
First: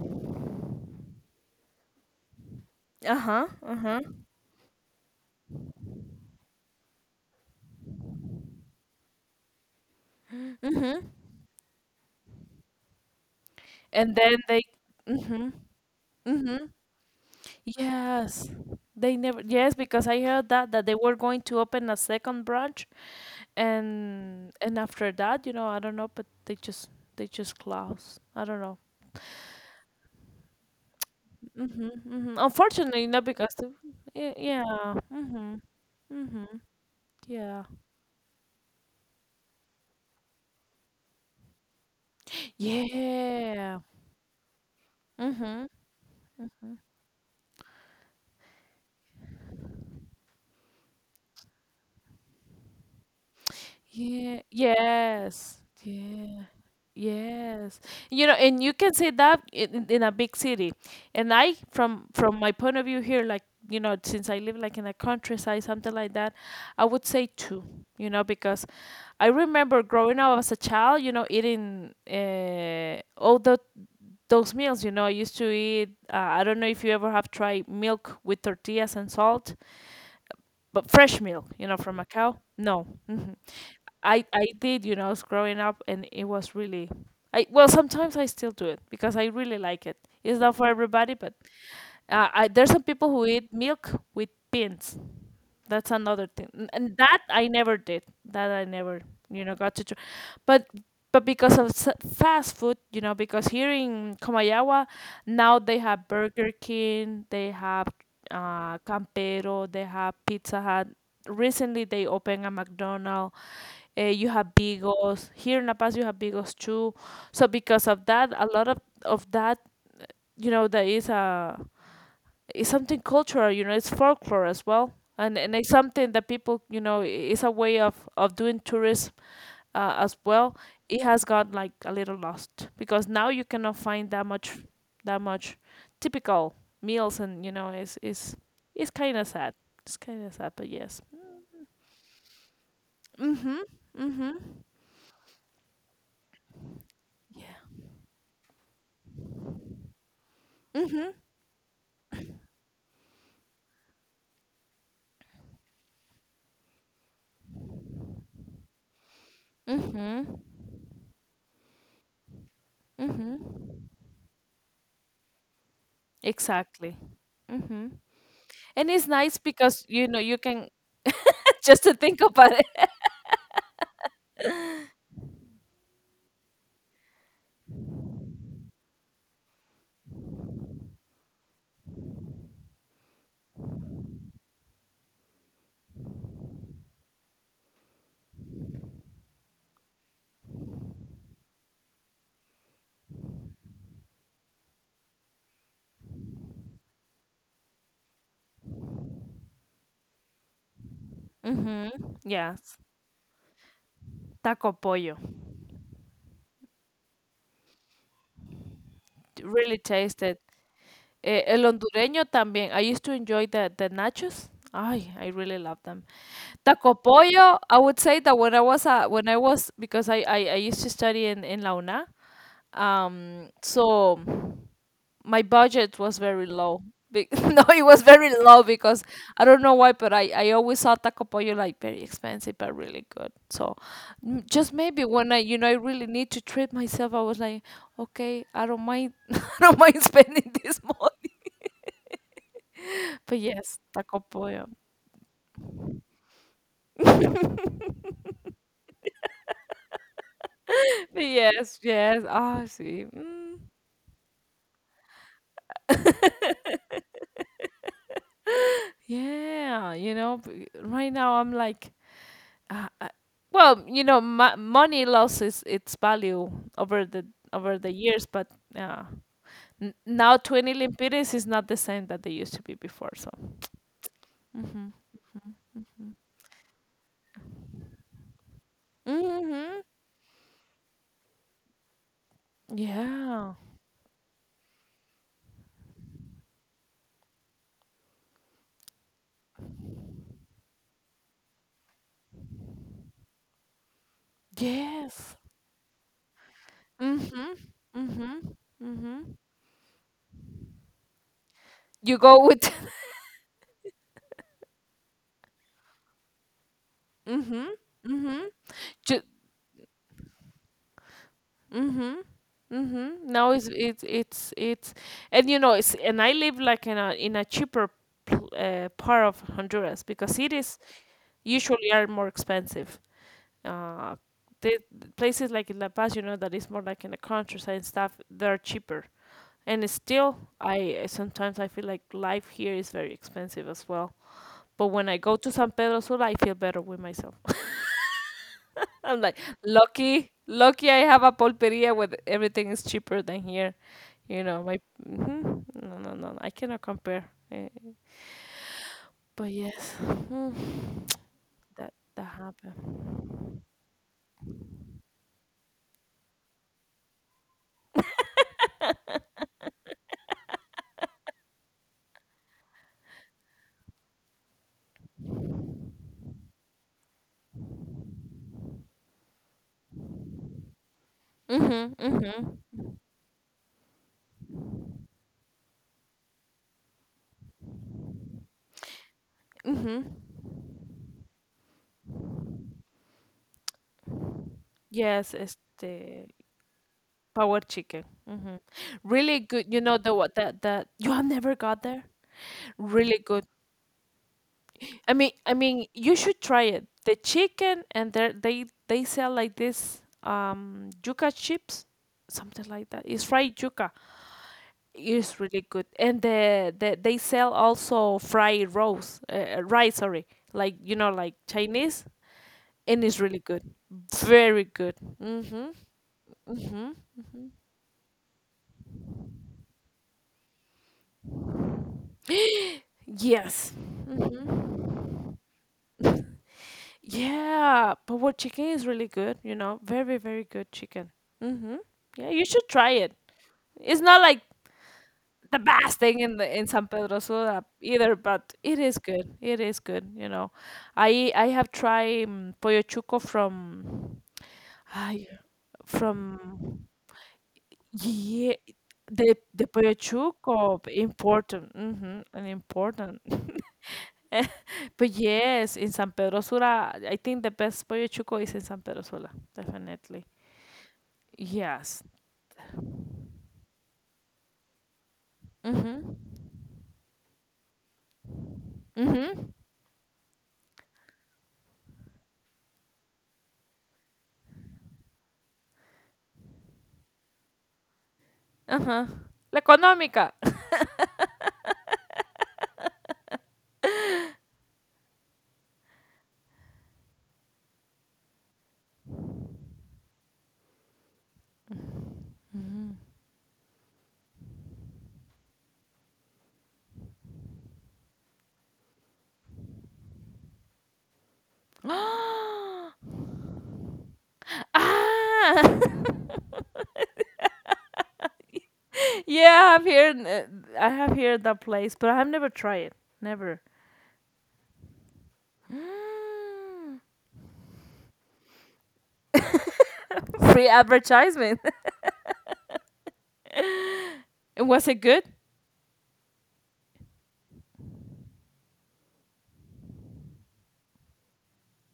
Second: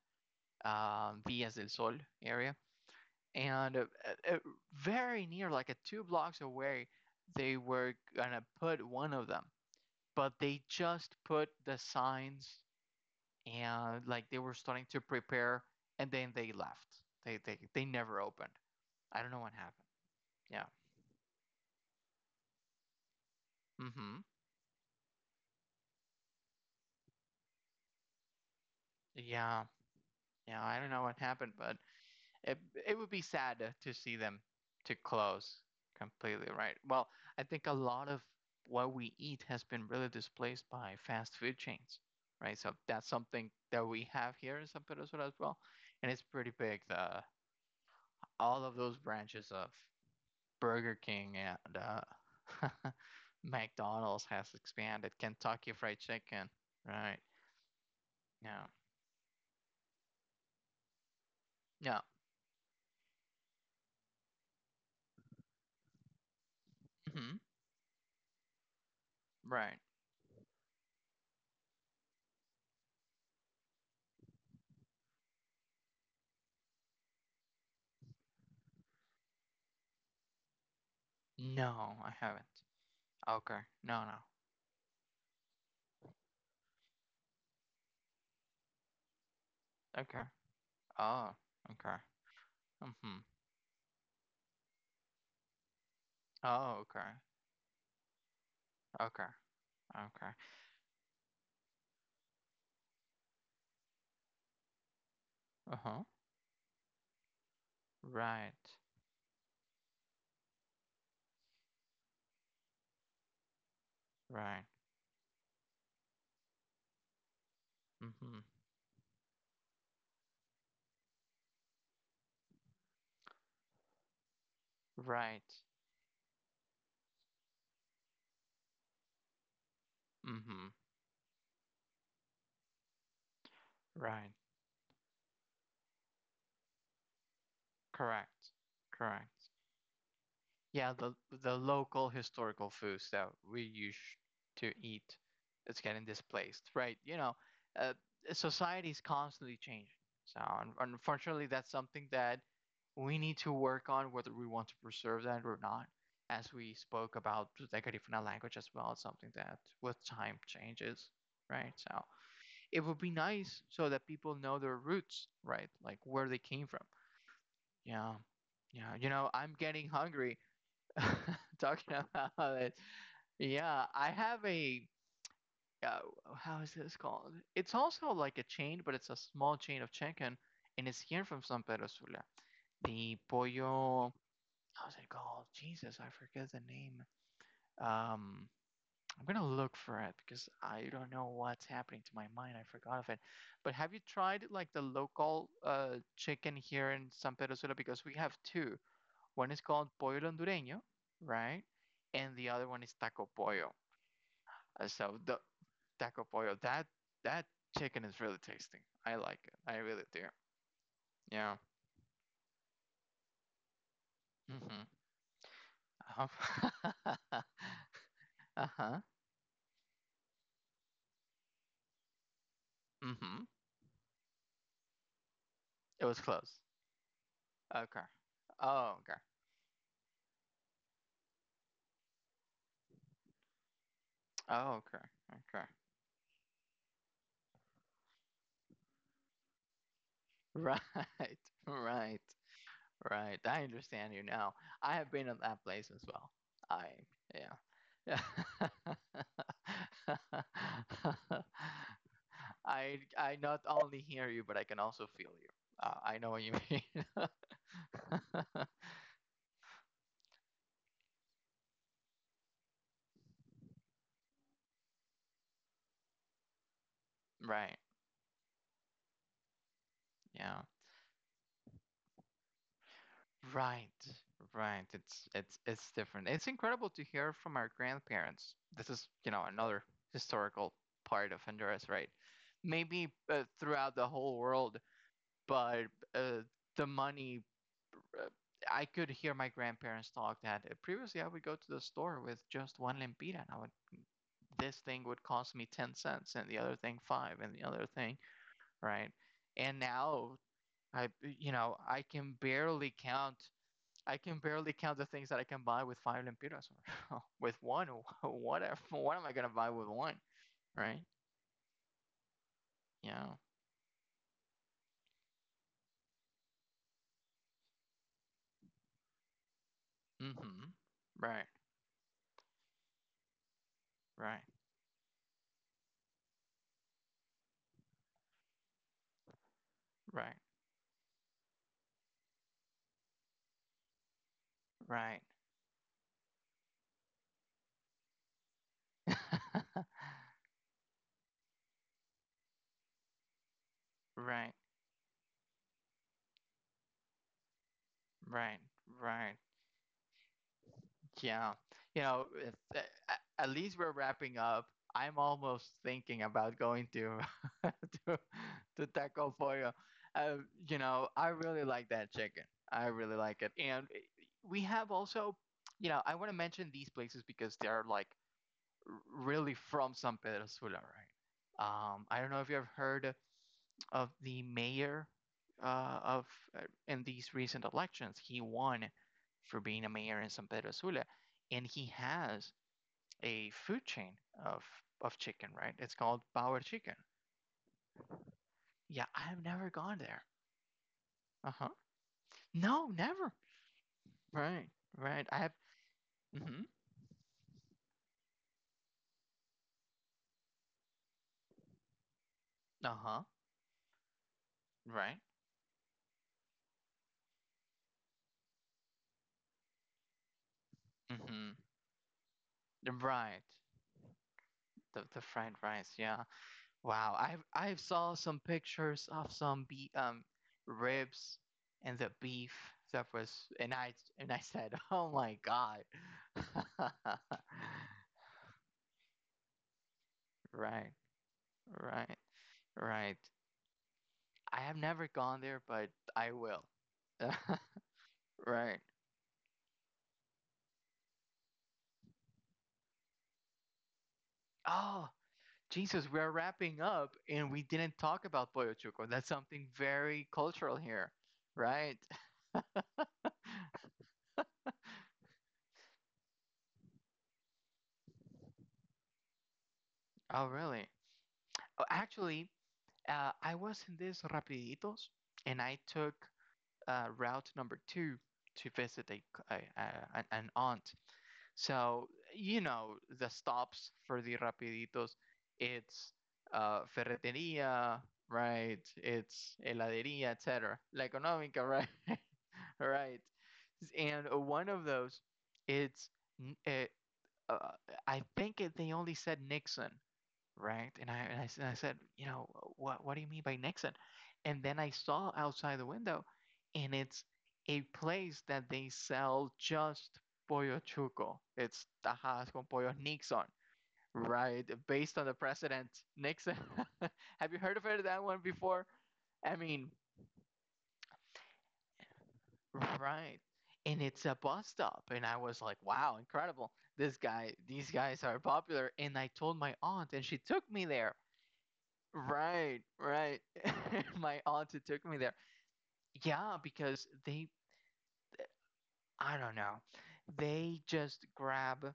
um, Villas del Sol area, Uh huh. Uh and uh, huh. uh, very near, like a two blocks away, they were gonna put one of them, but they just put the signs and And like they then were they. starting to Mhm. prepare, and then they Mhm. left. They they they never opened. Yes. They I don't know never. what Yes, happened. because I heard Yeah. that that they were going to open a second branch, Mm-hmm. and and after that, you know, I don't know, but they just they just close. I don't know. Yeah. Yeah. I don't know what happened, but Mm-hmm, mm-hmm. it it would Unfortunately, be not because sad to, the, to see y- them to yeah. close Mm-hmm. Mm-hmm. completely. Right. Well, I think Yeah. a lot of what we eat has been really displaced by fast food chains. Right. So that's something Yeah. that we have here in San Pedro as well, Mm-hmm. and it's pretty big. The All of those branches of Burger King and uh, (laughs) McDonald's Yeah, has expanded. yes, Kentucky Fried yeah, Chicken. Right. yes. You know, and Yeah. you can say that in, in in a big city. And I, Yeah. from from my point of view here, like, you know, since I live like in a countryside, something like that, I would say Mhm. two. You know, because I Right. remember growing up as a child, you know, eating uh, all the those meals. You know, I used to eat. Uh, I don't know if you ever have tried milk with tortillas and salt, but fresh milk, you know, from No, a I cow. haven't. No. Mhm. Okay. No, no. I I did, you know, I was growing up, and it was really, I well, sometimes I still do it because I really like it. Okay. It's not for everybody, Oh, but okay. uh, I, there's some people Mm-hmm. who eat milk with pins. That's another thing, N- Oh, and okay. that I never did. That I never, Okay. you know, got to try. Okay. But but because of s- fast food, you know, because here in Comayagua now they Uh-huh. have Burger King, they have Right. uh, Campero, they have Pizza Hut. Recently, they opened a McDonald's. Uh, you have Right. Bigos here in La Paz. You have Bigos too. So because of that, Mm-hmm. a lot of of that, you know, there is a it's something cultural, you know, it's folklore as well, and Right. and it's something that people, you know, i- it's a way of of doing tourism, uh, as well. Mm-hmm. It has got like a little lost because now you cannot find that Right. much, that much typical meals, and you know it's it's Correct. it's kind of Correct. sad. It's kind of sad, but Yeah, yes. the the local historical foods that Mhm. we used Mhm. to eat it's getting displaced, right? You know, Yeah. uh, society is constantly changing. So un- Mhm. unfortunately, that's something that we need to work on, whether we want to preserve that or not. As we spoke about Decarifuna language as well, it's something that with Mhm. time changes, right? So it would be nice Mhm. so that people know their roots, right? Like where they came from. Exactly. Mhm. Yeah, And yeah. it's You know, nice I'm because getting you know you hungry. can (laughs) (laughs) just to Talking think about. about it, yeah, I have a uh, how is this called? It's also like a chain, but it's a small chain of chicken, and it's here from San Pedro Sula. The pollo, how's it called? Jesus, I forget the name. Um, I'm gonna look for it because I don't know what's happening to my mind. I forgot of it. But have you tried like the local uh chicken here in San Pedro Sula? Because we have two. One is called Pollo Hondureño, right? Ujú. And the other Yes, one is Taco Pollo. taco Uh, So pollo. the Taco Pollo, that that chicken is really tasty. I like it. I Really really do. tasted. Eh, Yeah. el hondureño también. I used to enjoy the, the nachos. Mm-hmm. Ay, I really love them. Uh-huh. Taco (laughs) pollo, I would say that when I Uh-huh. was a, when I was, because I, I, I used to study in, in La Una. Mm-hmm. Um, so my It budget was was very close. low. Be- (laughs) no, it Okay. was very low Oh, because okay. I don't know why, but I, I always saw taco pollo like very expensive but really good. So m- Oh, just okay. maybe when I, Okay. you know, I really need to treat myself, I was like, "Okay, I don't mind, (laughs) I don't mind (laughs) spending Right. this money." (laughs) Right. Right. But I yes, understand taco you now. pollo. I have been at that place as well. I, (laughs) yeah. Yeah. (laughs) (laughs) But yes, yes. Ah, I see. I not Mm. only hear you, but I can also feel you. Uh, I know what you (laughs) mean. (laughs) Yeah, you know, b- right now I'm like. Uh, uh, well, you know, mo- money loses its value over the Right. over the years, but uh, n- now Yeah. twenty lempiras is not the same that they used to be before. So. Right. Right. Mhm. It's it's it's different. It's incredible to hear from our grandparents. This is, you know, another Mhm. historical part of Honduras, right? Maybe uh, Yeah. throughout the whole world, but uh, the money. Uh, I could hear my grandparents talk that uh, previously I would go to the store with just one lempira and I would this thing would Yes. cost me ten cents and the other thing five and the Mhm. other thing, Mhm. right? Mhm. And now I you know, I can You go with. barely count I can barely count the things that I can buy with five lempiras or (laughs) (laughs) with Mhm. one Mhm. whatever. What am Ju- I going to buy with one, right? mhm. Mhm. Yeah. Now it's it's it's it's, and you know it's and I live like in a in a cheaper, pl- uh, part of Honduras, because it Mhm. is Right. usually are more expensive. Uh, Right. the places like in La Paz, you know, that is more like in the countryside and stuff, they're cheaper. And it's Right. still, I eh, sometimes I feel like life here is very expensive as well. But when I Right. go to San Pedro Sula, I feel better with myself. (laughs) I'm like (laughs) lucky, lucky I have a pulperia where everything is cheaper than here. You Right. know, my hmm no, no, no, I cannot compare. Eh, Right. Right. but yes, mm, Yeah. that You know, that if, happened. a- at least we're wrapping up. I'm almost thinking about going to (laughs) to, to Taco Pollo. Uh, you know, I really like that chicken. I really like it. And we have also, you know, I want to mention these places because they are like r- really from San Pedro Sula, right? Mhm, Um, I don't know if you mhm, have heard of the mayor uh, of uh, in these recent elections. He won for being a mayor mhm. in San Pedro Sula, and he has a food chain of of Yes, chicken. Right, it's called este, Power Chicken. power chicken. hmm Yeah, I Really have good. never You know gone the there. what, that that you have Uh never huh. got there? No, Really never. good. Right, I right. mean, I I have. mean, you should try Mm-hmm. it. The chicken, and they they they sell like this um yuca chips, something like Uh that. It's huh. fried yuca. Right. It's really good. And the, the they sell also fried rice, uh, rice, sorry. Like, you know, like Mm-hmm. Chinese, and it's really Right. good. Very good. The the fried Mm-hmm. rice. Yeah. Mm-hmm. Wow, I I saw some pictures of some be um ribs and the beef that was Yes. and I and I said, (laughs) "Oh my God." (laughs) (laughs) Yeah, but what chicken is really good, you know, very, very good Right. chicken. Mm-hmm. Right. Yeah, you should try it. Right. It's not like I have never gone the there, but best thing I in the will. in San Pedro (laughs) Sula either, but it Right. is good. It is good, you know. I I have tried um, pollo chuco from, Oh, I Jesus, we're from wrapping up and we didn't talk yeah, about pollo chuco. That's the the something pollo very chuco cultural here, important, right? mm-hmm, an important. (laughs) (laughs) But yes, in San Pedro Sula, I think the best pollo chuco is in San Pedro Sula, definitely. (laughs) Oh, really? Oh, Yes. actually, Uh, I was in this Rapiditos, and I Mm-hmm. took uh, route number two to visit a, Mm-hmm. a, a an- aunt. So you know the stops for the Rapiditos, it's uh, ferretería, right? Uh-huh. La It's Económica. heladería, et cetera. La económica, right? (laughs) right. And one of those, it's uh, uh, I think it, they only said Nixon, right? And I, and I s- and I said, you know, what what do you mean by Nixon? And then I saw outside the window, and it's a place that they sell just pollo chuco. It's tajadas con pollo (gasps) Nixon, right? Based on the Ah! president (laughs) Nixon. (laughs) Have you heard of it, that one before? I Yeah, I've mean, heard uh, I have heard that place, but I have never tried it. right. Never. (gasps) And it's a bus stop. And I was like, wow, incredible. Mm. This guy, these guys are popular. And I told my aunt, and she took Free me there. advertisement. (laughs) Right, right. (laughs) My And aunt who was it took me good? there. Yeah, because they, I don't know, they just grab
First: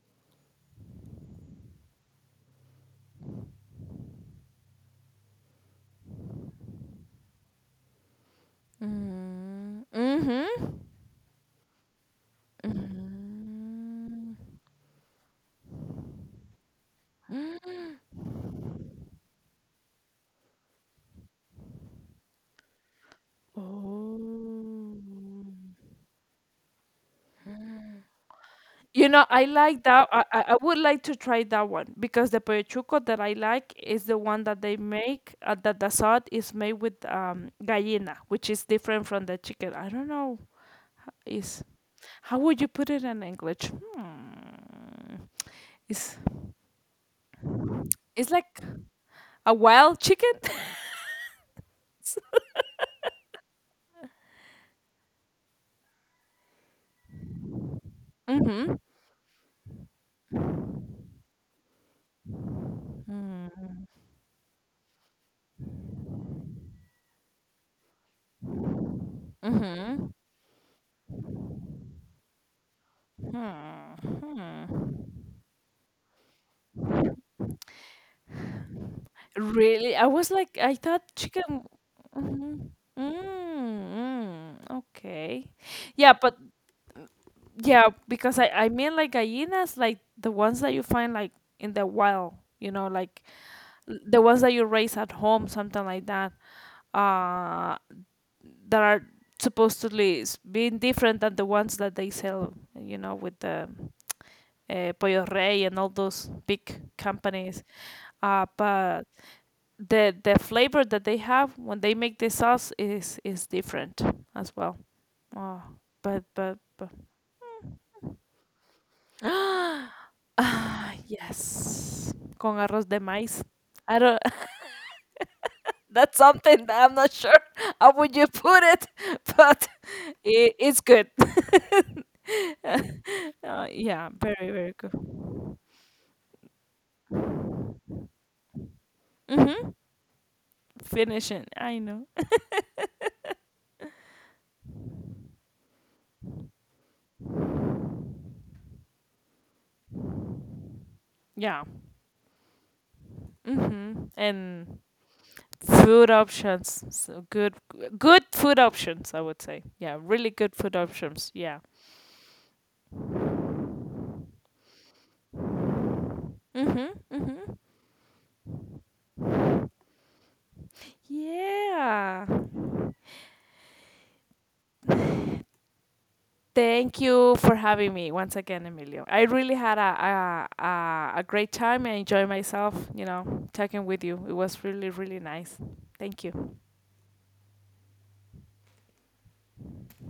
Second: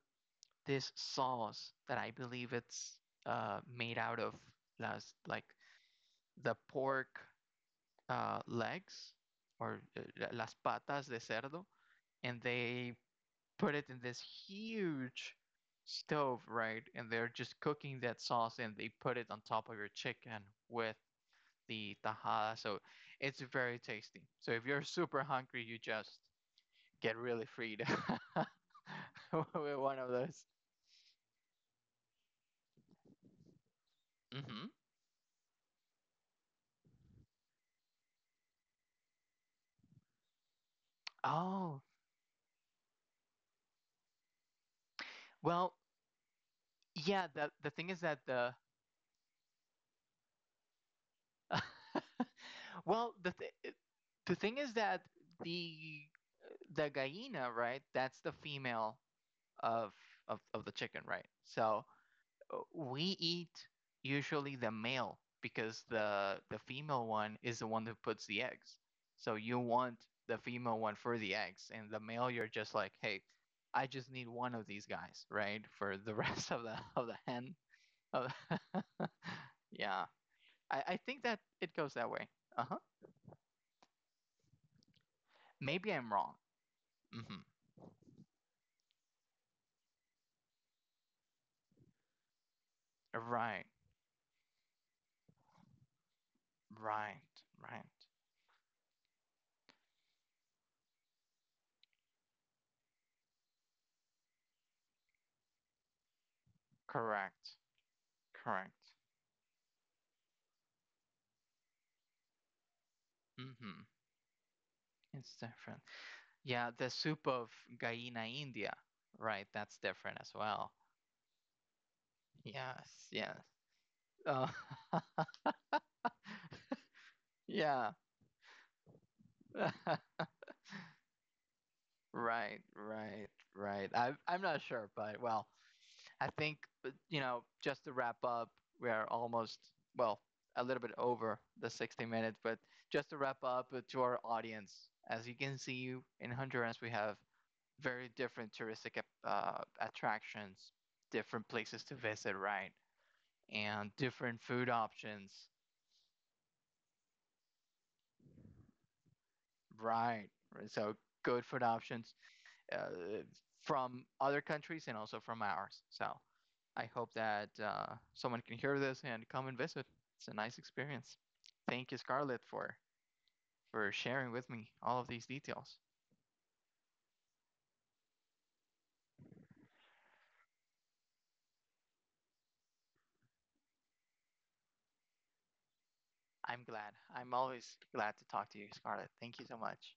this sauce that I believe it's uh, made out of las like the pork uh, legs or Mm. uh, Mm-hmm. las patas de cerdo, and they put it in this huge stove, right? And they're just cooking that sauce, and they put it on top of your chicken with the tajada. So it's very tasty. So if you're Oh. super hungry, you just get really freed (laughs) You know, I with like one that. of I, I those. I would like to try that one because the pechuco that I like is the one that Hmm. they make. Uh, that the salt is made with um gallina, which is different from the chicken. I don't know. Is Oh, How would you put it in English? Hmm. well, It's yeah. The the thing is that it's like the a wild chicken. (laughs) well the th- the thing is that the the gallina, right? That's (laughs) the Mm-hmm. female of of of the chicken, right? So we eat usually the male because the the female one is the one who puts the eggs. So you want Mm-hmm. the female one for the eggs, and the male you're just like, hey, Hmm. I just need one of Hmm. these guys, right? For the (laughs) rest of the of the hen. Of the, (laughs) Really? I yeah, was like, I I, thought I think that chicken. it goes that way. Mhm. Uh huh. Mm, mm, okay. Maybe Yeah, I'm but wrong. Mm-hmm. yeah, because I I mean like gallinas, like the ones that you find like in the wild, you know, like, Right, l- the ones that you raise at home, something like that. right, Uh, right. that are supposedly s- being different than the ones that they sell, you know, with the uh, Pollo Rey and all those big companies. Correct, Uh, correct. but the the flavor that they have when they make the sauce is is Mm-hmm. different as well. It's Oh, different. but but Yeah, but the soup of Gallina India, right? That's (gasps) ah different as well. yes, con arroz de Yes, yes. maíz. I don't. Uh, (laughs) (laughs) That's something that I'm not sure yeah. how would you put it, (laughs) but (laughs) it, it's good. Right, (laughs) right, Uh, right. yeah, I, I'm very not very good. sure, but well, I think, uh, you know, just to wrap up, we are almost, Mhm. well, a little bit Finishing. over I the know. sixty minutes, but just to wrap up uh, to our audience, as you can see in Honduras, we have very different touristic ap- uh, attractions, different Yeah. places to visit, right? And Mhm. different food And options. food options so good, good food options, I would say. Yeah, really Right. good food Right. So options. good Yeah. food options uh, from other countries and also from ours. So Mhm. I hope Mhm. that uh, someone can hear this and come and visit. It's a nice experience. Thank you, Yeah. Scarlett, for for sharing with me all of these details. Thank you for having me once again, Emilio. I really had a a, a, a great time. I enjoyed myself, you know, talking with you. It was really really nice. Thank you. I'm glad. I'm always glad to talk to you, Scarlett. Thank you so much.